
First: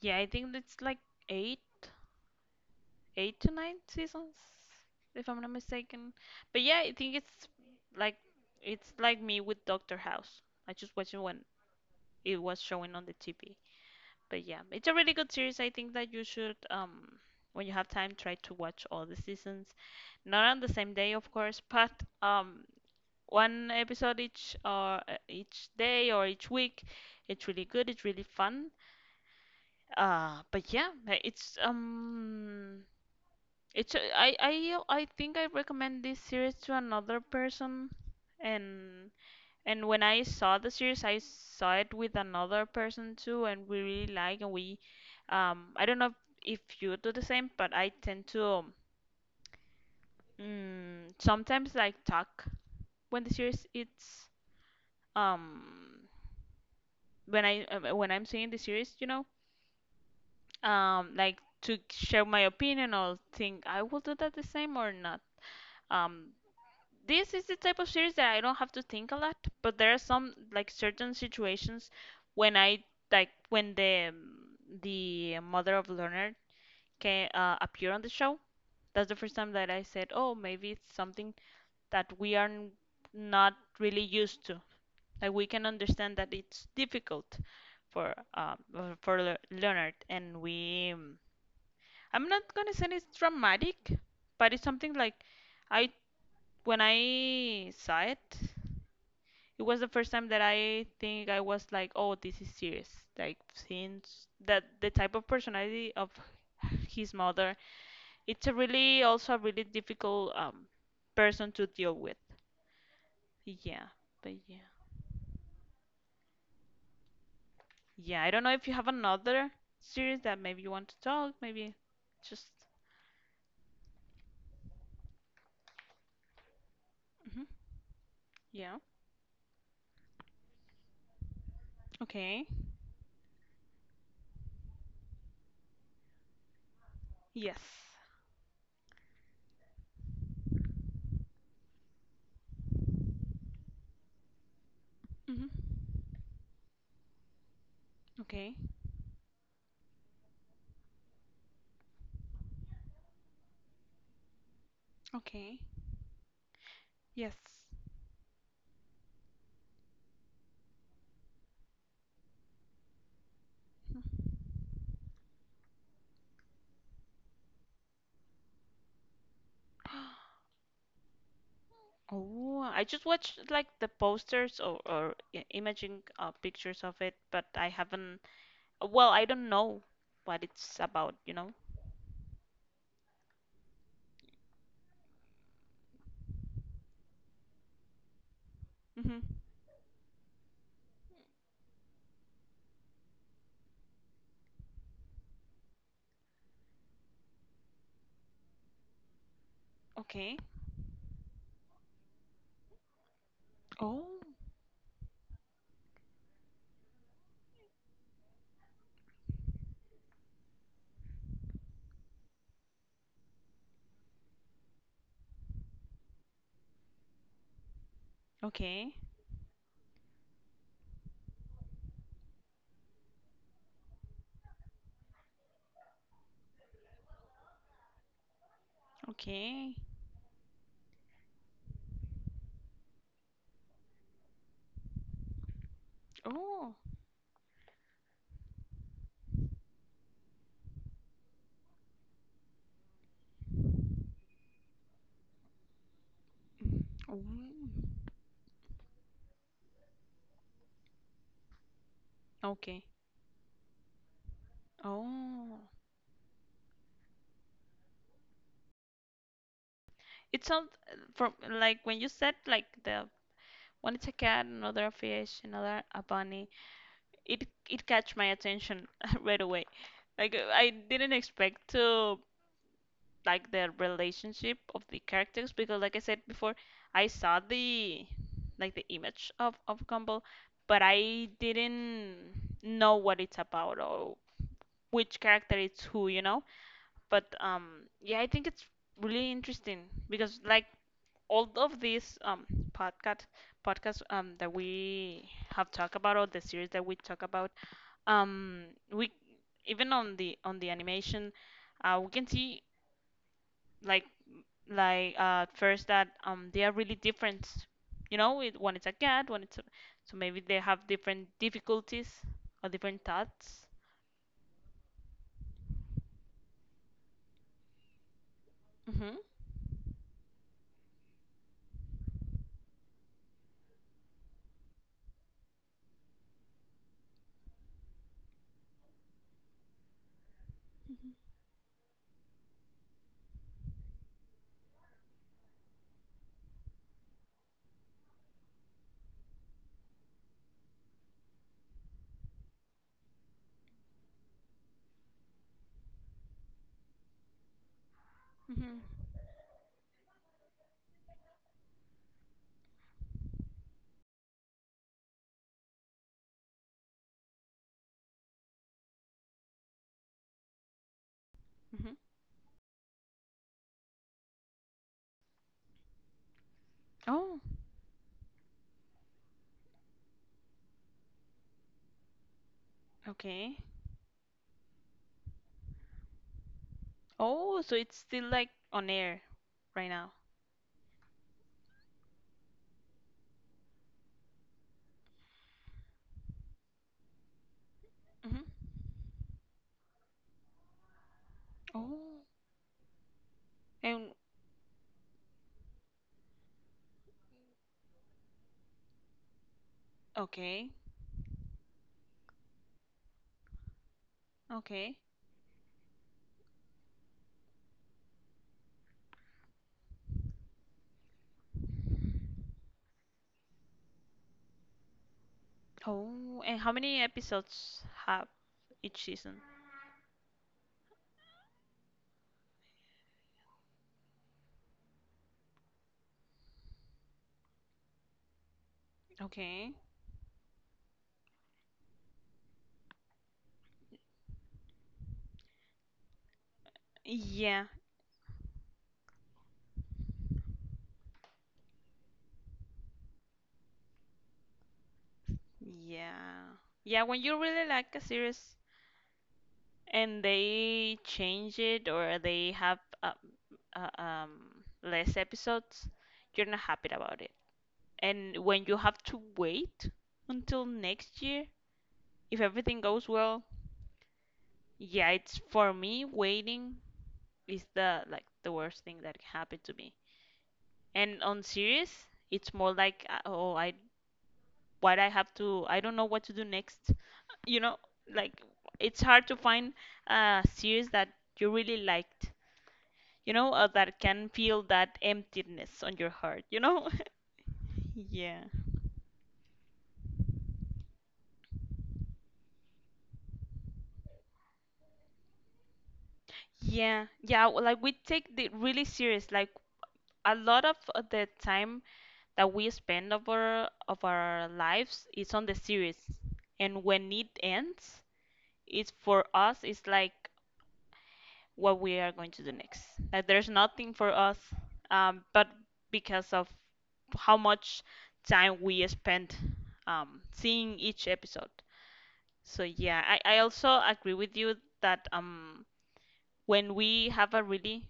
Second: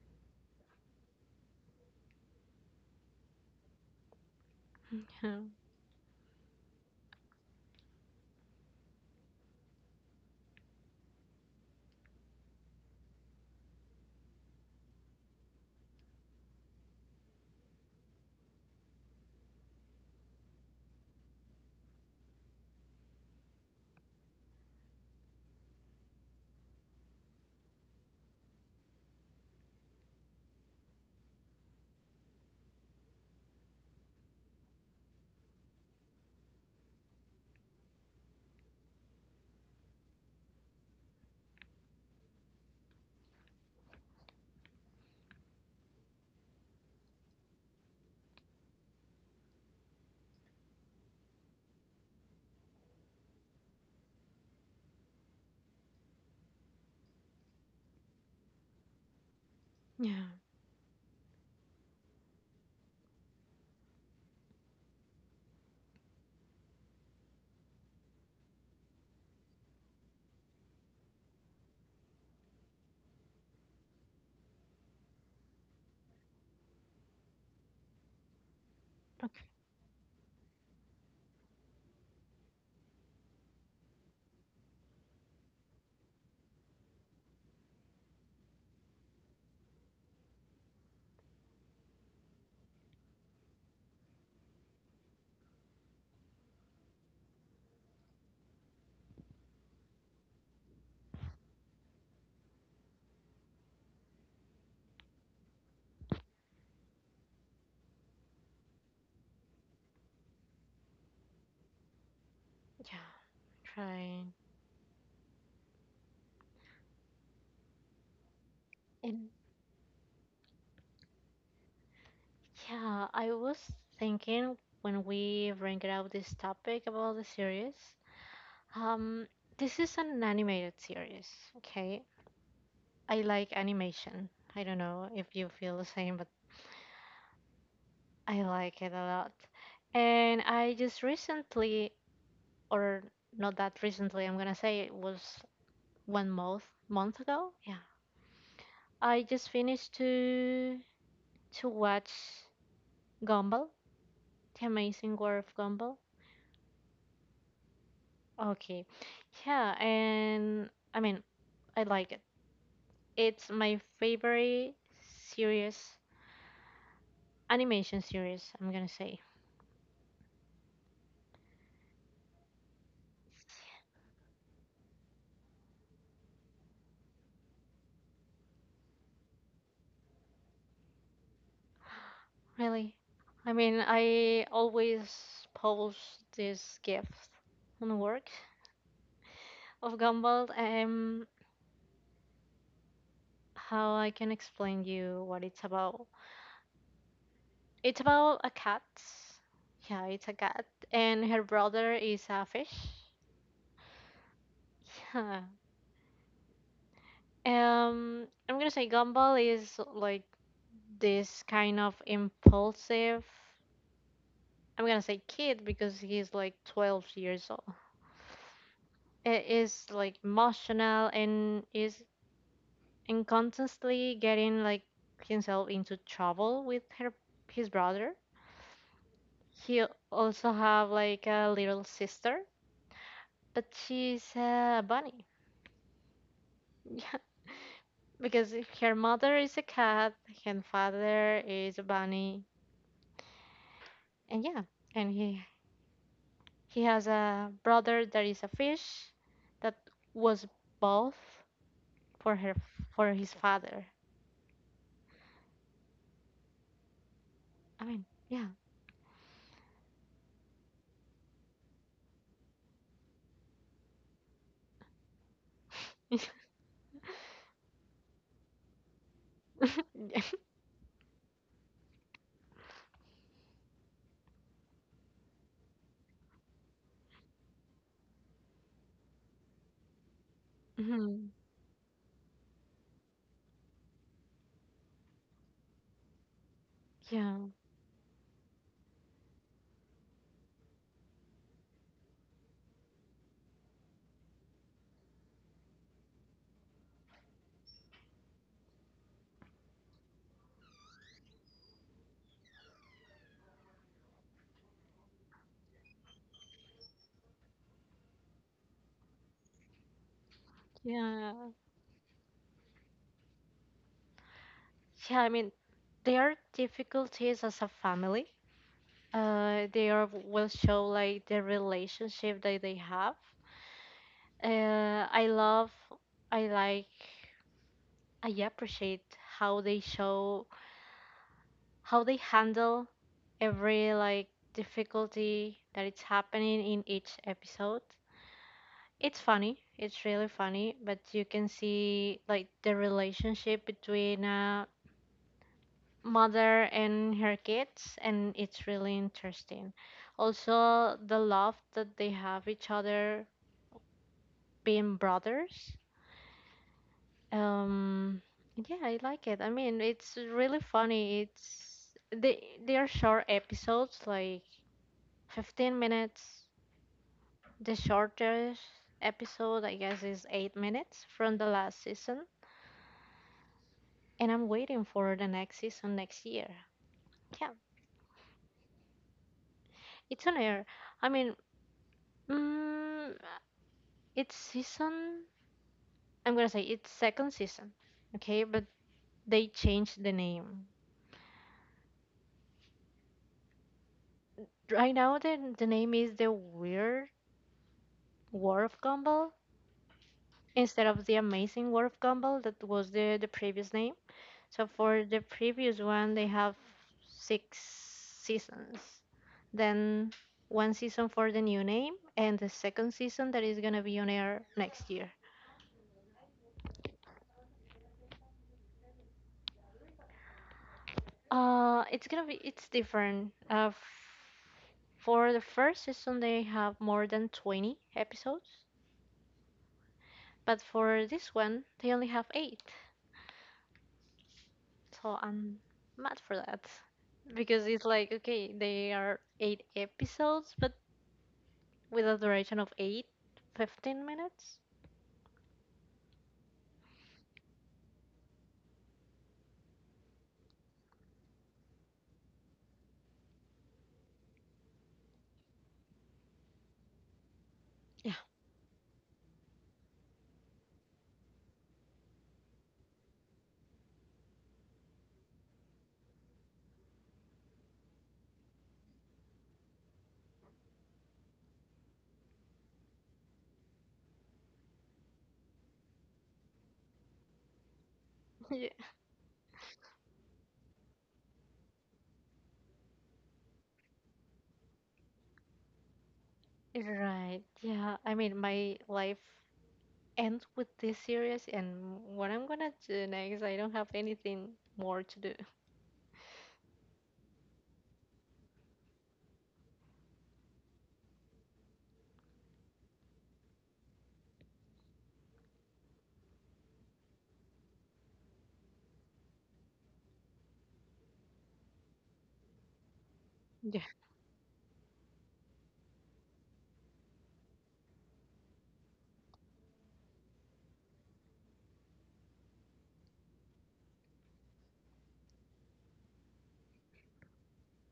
[SPEAKER 2] Yeah, I think it's like eight, eight to nine seasons, if
[SPEAKER 1] Yeah,
[SPEAKER 2] I'm not mistaken. But yeah, I think like it's like me with Doctor House. I just watched it when it was showing on the TV. But yeah, it's a really good series. I think that you should, when you have time, try to watch all the seasons. Not on the same day, of course, but um, one episode each or each day or each week. It's really good. It's really fun. But yeah, it's I think I recommend this series to another person, and and when I saw the series, I saw it with another person too, and we really like, and I don't know if you do the same, but I tend to sometimes like talk when the series it's um when I'm seeing the series, you know,
[SPEAKER 1] yeah,
[SPEAKER 2] like to share my opinion or think I will do that the same or not. Um, this is the type of series that I don't have to think a lot, but there are some like certain situations when I like when the mother of Leonard can appear on the show. That's the first time that I said, "Oh, maybe it's something that we are not really used to. Like we can understand that it's difficult for Leonard, and we I'm not gonna say it's dramatic, but it's something like I when I saw it, it was the first time that I think I was like, oh, this is serious. Like since that the type of personality of his mother, it's a really also a really difficult person to deal with.
[SPEAKER 1] yeah.
[SPEAKER 2] Yeah,
[SPEAKER 1] Trying.
[SPEAKER 2] but yeah, yeah. I don't know if you have
[SPEAKER 1] And
[SPEAKER 2] another series that maybe you want to talk. Maybe just
[SPEAKER 1] yeah, I was thinking when we bring out this topic about the
[SPEAKER 2] hmm.
[SPEAKER 1] series.
[SPEAKER 2] Yeah.
[SPEAKER 1] Um, this is an animated series, okay?
[SPEAKER 2] Okay.
[SPEAKER 1] I like animation. I don't know if you feel the same, but
[SPEAKER 2] Yes.
[SPEAKER 1] I like it a lot. And I just recently, or not that recently, I'm gonna say it was
[SPEAKER 2] Hmm.
[SPEAKER 1] one month ago. Yeah.
[SPEAKER 2] Okay.
[SPEAKER 1] I just finished to watch Gumball, The Amazing World of
[SPEAKER 2] Okay.
[SPEAKER 1] Gumball.
[SPEAKER 2] Yes.
[SPEAKER 1] Okay. Yeah, and I like it. It's my
[SPEAKER 2] Mhm.
[SPEAKER 1] favorite series animation series, I'm gonna say.
[SPEAKER 2] Oh, I just watched like the posters, or imaging pictures of it, but I haven't. Well, I don't know what it's about, you know?
[SPEAKER 1] Really? I mean, I always post this gift on the work
[SPEAKER 2] Mm-hmm.
[SPEAKER 1] of Gumball. How I can explain you what it's about? It's about a cat. Yeah, it's a
[SPEAKER 2] Okay.
[SPEAKER 1] cat, and her brother is a fish.
[SPEAKER 2] Oh,
[SPEAKER 1] Yeah. I'm gonna say Gumball is like this kind of impulsive. I'm gonna say kid because he's like 12 years old.
[SPEAKER 2] okay.
[SPEAKER 1] It is like emotional and constantly getting like himself into trouble with her his brother.
[SPEAKER 2] Okay.
[SPEAKER 1] He also have like a little sister, but she's a bunny.
[SPEAKER 2] Oh.
[SPEAKER 1] Yeah, because her mother is a cat, her father is a bunny, and yeah, and he has a
[SPEAKER 2] Mm.
[SPEAKER 1] brother that is a fish that was both for her
[SPEAKER 2] Okay.
[SPEAKER 1] for his father.
[SPEAKER 2] Oh.
[SPEAKER 1] I mean,
[SPEAKER 2] It sounds from like when you said like the one is a cat, another a fish, another a
[SPEAKER 1] yeah.
[SPEAKER 2] bunny. It catch my attention right away. Like I didn't expect to, like the relationship of the characters because like I said before, I saw the like the image of Gumball, but
[SPEAKER 1] Mhm.
[SPEAKER 2] I didn't know what it's about or which character it's who, you know?
[SPEAKER 1] Yeah,
[SPEAKER 2] But yeah, I think it's really interesting because like all of these podcast podcasts that we have talked about or the series that we talk about um we even on the animation we can see like like at first that they are really different you know it, one is a cat one it's a, so maybe they have different
[SPEAKER 1] yeah,
[SPEAKER 2] difficulties or different thoughts.
[SPEAKER 1] yeah. I mean, their difficulties as a family,
[SPEAKER 2] Mm-hmm.
[SPEAKER 1] they are will show like the relationship that they have. I love, I like, I appreciate how they show how they handle every like difficulty that it's happening in each episode. It's funny. It's really funny, but you can see like the relationship between mother and her kids, and it's
[SPEAKER 2] Mm-hmm.
[SPEAKER 1] really interesting also the love that they have each other being brothers. um yeah, I like it. I mean, it's really funny. It's
[SPEAKER 2] Mm-hmm.
[SPEAKER 1] they are short episodes like 15 minutes.
[SPEAKER 2] Oh.
[SPEAKER 1] The shortest episode I guess is 8 minutes from the last season,
[SPEAKER 2] Okay.
[SPEAKER 1] and I'm waiting for the next season next year. Yeah,
[SPEAKER 2] Oh, so it's still like on air right now.
[SPEAKER 1] it's on air. i mean mm, it's season, I'm gonna say it's second season, okay? But
[SPEAKER 2] Mm-hmm.
[SPEAKER 1] they changed the name.
[SPEAKER 2] Oh, and
[SPEAKER 1] Right now, the name is the Weird War of Gumball
[SPEAKER 2] okay.
[SPEAKER 1] instead of the Amazing War of Gumball that was the previous name. So for
[SPEAKER 2] Okay.
[SPEAKER 1] the previous one, they have six seasons. Then one season for the new name and the second season that is gonna be on air next year.
[SPEAKER 2] Oh, and how many episodes have each season?
[SPEAKER 1] It's gonna be it's different. For the first season they have more than 20 episodes,
[SPEAKER 2] Okay.
[SPEAKER 1] but for this one they only have 8. So I'm mad for that because
[SPEAKER 2] Yeah.
[SPEAKER 1] it's like okay, they are 8 episodes but with a duration of 8, 15 minutes.
[SPEAKER 2] Yeah, yeah, when you really like a series and they change it or they have uh, um, less episodes, you're not happy about it.
[SPEAKER 1] Yeah.
[SPEAKER 2] And when you have to wait until next year, if everything goes well, yeah, it's for me waiting is the like the worst thing that can happen to me. And on series, it's more like oh, I what I have to I don't know what to do next. You know, like it's hard to find a series that you really liked you know, that can feel that emptiness on your heart, you know?
[SPEAKER 1] Yeah. Right. Yeah. I mean,
[SPEAKER 2] Yeah.
[SPEAKER 1] my life ends with this series and what I'm gonna do next, I don't have anything more to do.
[SPEAKER 2] Yeah. Yeah, well, like we take the really serious. Like a lot of the time that we spend of our lives is on the series, and when it ends, it's for us. It's like what we are going to do next. Like there's nothing for us, but because of how much time we spend seeing each episode. So yeah, I also agree with you that when we have a really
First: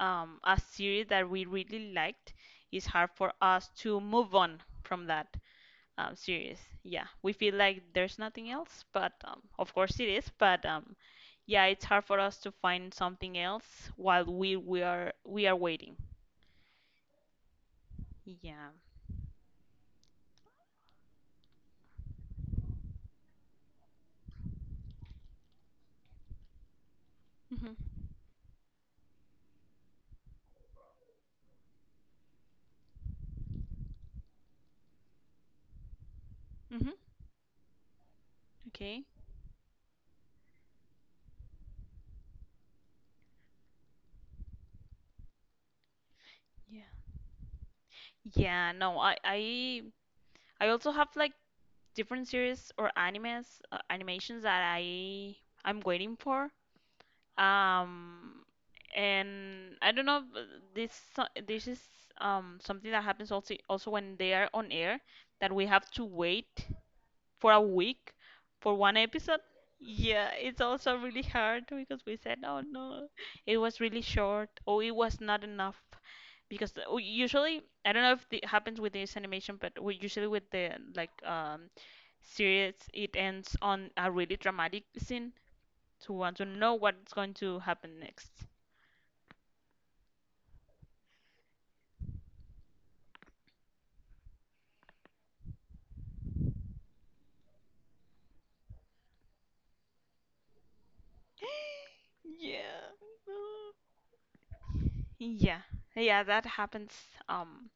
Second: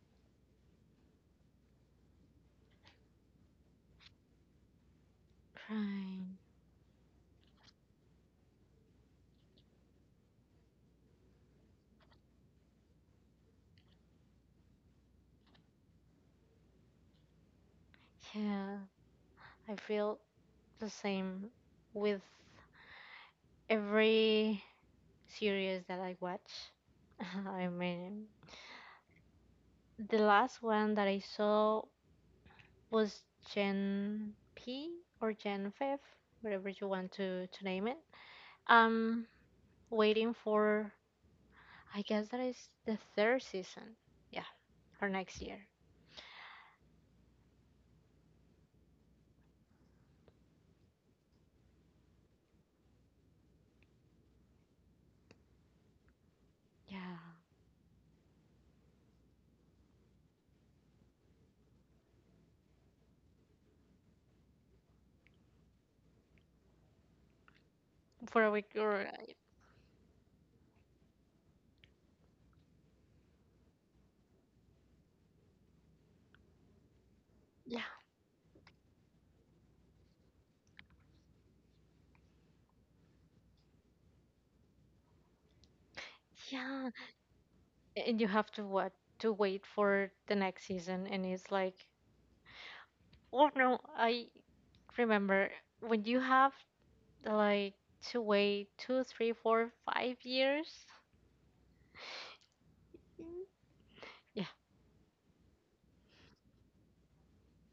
[SPEAKER 2] a series that we really liked, it's hard for us to move on from that
[SPEAKER 1] Crying,
[SPEAKER 2] series. Yeah, we feel like there's nothing else, but of course it is. But Yeah, it's hard for us to find something else while we are waiting. Yeah.
[SPEAKER 1] yeah, I feel the same with every series that I watch. I
[SPEAKER 2] Mhm.
[SPEAKER 1] mean, the last one that I saw was Gen P or Gen 5, whatever you
[SPEAKER 2] Mhm.
[SPEAKER 1] want to name it.
[SPEAKER 2] Okay.
[SPEAKER 1] I'm waiting for, I guess that is the third season. Yeah, or next year.
[SPEAKER 2] Yeah. Yeah. No, I also have like different series or animes animations that I'm waiting for.
[SPEAKER 1] Yeah,
[SPEAKER 2] Um, and I don't know, but this is something that happens also also when they are on air that we have to wait for a week
[SPEAKER 1] for a week
[SPEAKER 2] for one
[SPEAKER 1] or,
[SPEAKER 2] episode. Yeah, it's also really hard because we said, oh no, it was really short or it was not enough because we usually
[SPEAKER 1] yeah,
[SPEAKER 2] I don't know if it happens with this animation, but we usually with the like series, it ends on a really dramatic scene to want to know
[SPEAKER 1] yeah,
[SPEAKER 2] what's going to happen
[SPEAKER 1] and you
[SPEAKER 2] next.
[SPEAKER 1] have to what to wait for the next season and it's like oh no, I remember when you have like to wait 2, 3, 4, 5 years
[SPEAKER 2] Yeah.
[SPEAKER 1] Mm, yeah.
[SPEAKER 2] Yeah, yeah, that happens. Um,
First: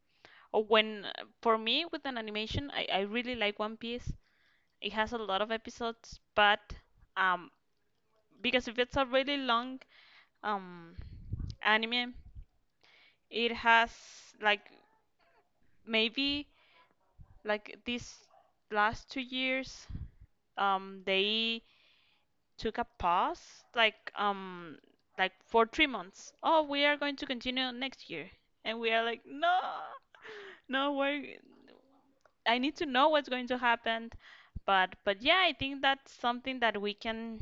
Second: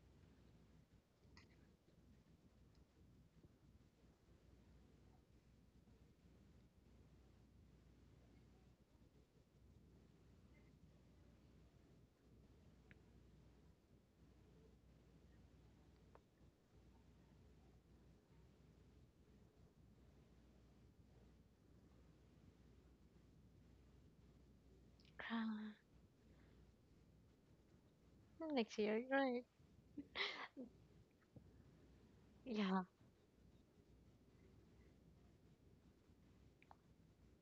[SPEAKER 2] when for me with an animation, I really like One Piece. It has a lot of episodes, but um, because if it's a really long um anime, it has like maybe like these last 2 years, they took a pause, like for
[SPEAKER 1] cra-
[SPEAKER 2] 3 months. Oh, we are going to continue next year,
[SPEAKER 1] Next
[SPEAKER 2] and we are
[SPEAKER 1] year,
[SPEAKER 2] like,
[SPEAKER 1] right?
[SPEAKER 2] no, no, we I need
[SPEAKER 1] Yeah,
[SPEAKER 2] to know what's going to happen, but yeah, I think that's something that we can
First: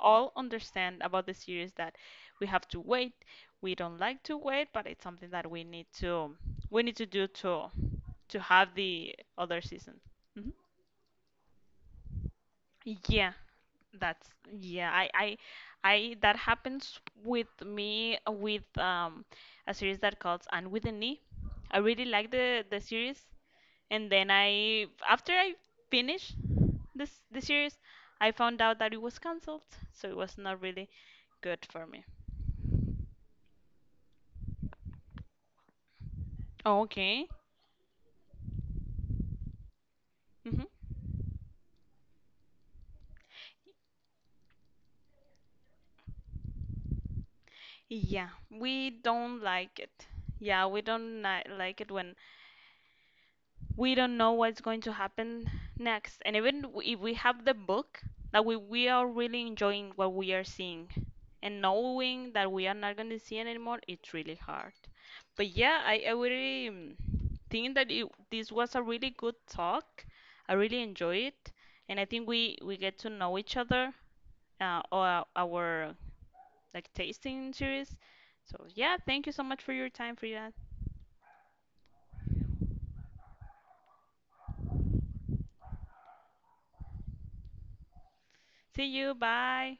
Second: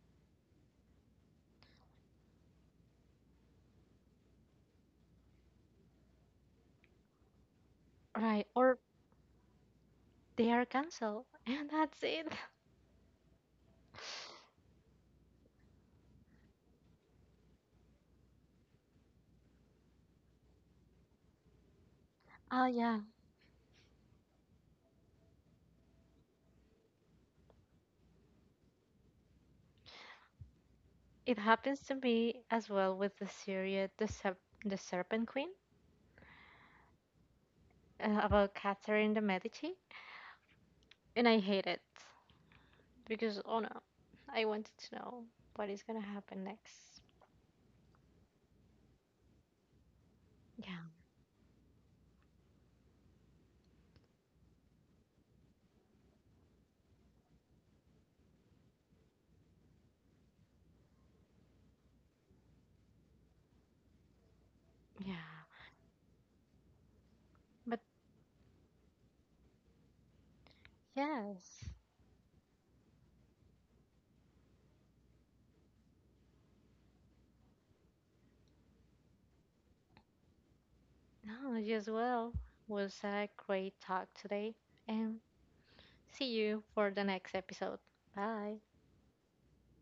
[SPEAKER 2] all understand about the series that we have to wait. We don't like to wait, but it's something that we need to do to
[SPEAKER 1] right,
[SPEAKER 2] have
[SPEAKER 1] or
[SPEAKER 2] the other season.
[SPEAKER 1] they
[SPEAKER 2] Mhm.
[SPEAKER 1] are canceled and that's it.
[SPEAKER 2] Yeah. That's yeah, I that happens with me with a series that calls And with the Knee. I really like
[SPEAKER 1] Oh
[SPEAKER 2] the
[SPEAKER 1] yeah,
[SPEAKER 2] series and then I after I finished this the series, I found out that it was canceled, so it was not really
[SPEAKER 1] it
[SPEAKER 2] good
[SPEAKER 1] happens
[SPEAKER 2] for
[SPEAKER 1] to
[SPEAKER 2] me.
[SPEAKER 1] me as well with the series the Serpent Queen,
[SPEAKER 2] Okay.
[SPEAKER 1] about Catherine de Medici,
[SPEAKER 2] Hmm.
[SPEAKER 1] and I hate it because oh no, I wanted to know what is gonna happen next.
[SPEAKER 2] Yeah, we don't like it. Yeah, we
[SPEAKER 1] Yeah,
[SPEAKER 2] don't like it when we don't know what's going to happen next. And even if we have the book, that we are really enjoying what we are seeing. And knowing that we are not going to see it anymore, it's really hard.
[SPEAKER 1] yeah.
[SPEAKER 2] But yeah, I really think
[SPEAKER 1] But
[SPEAKER 2] that this was a really good talk. I really enjoy it.
[SPEAKER 1] yes,
[SPEAKER 2] And I think we get to know each other, or our like tasting series. So yeah, thank you so much for your time, Frida.
[SPEAKER 1] no, you as well. Was a great talk today, and see you for the next episode. Bye.
[SPEAKER 2] See you. Bye.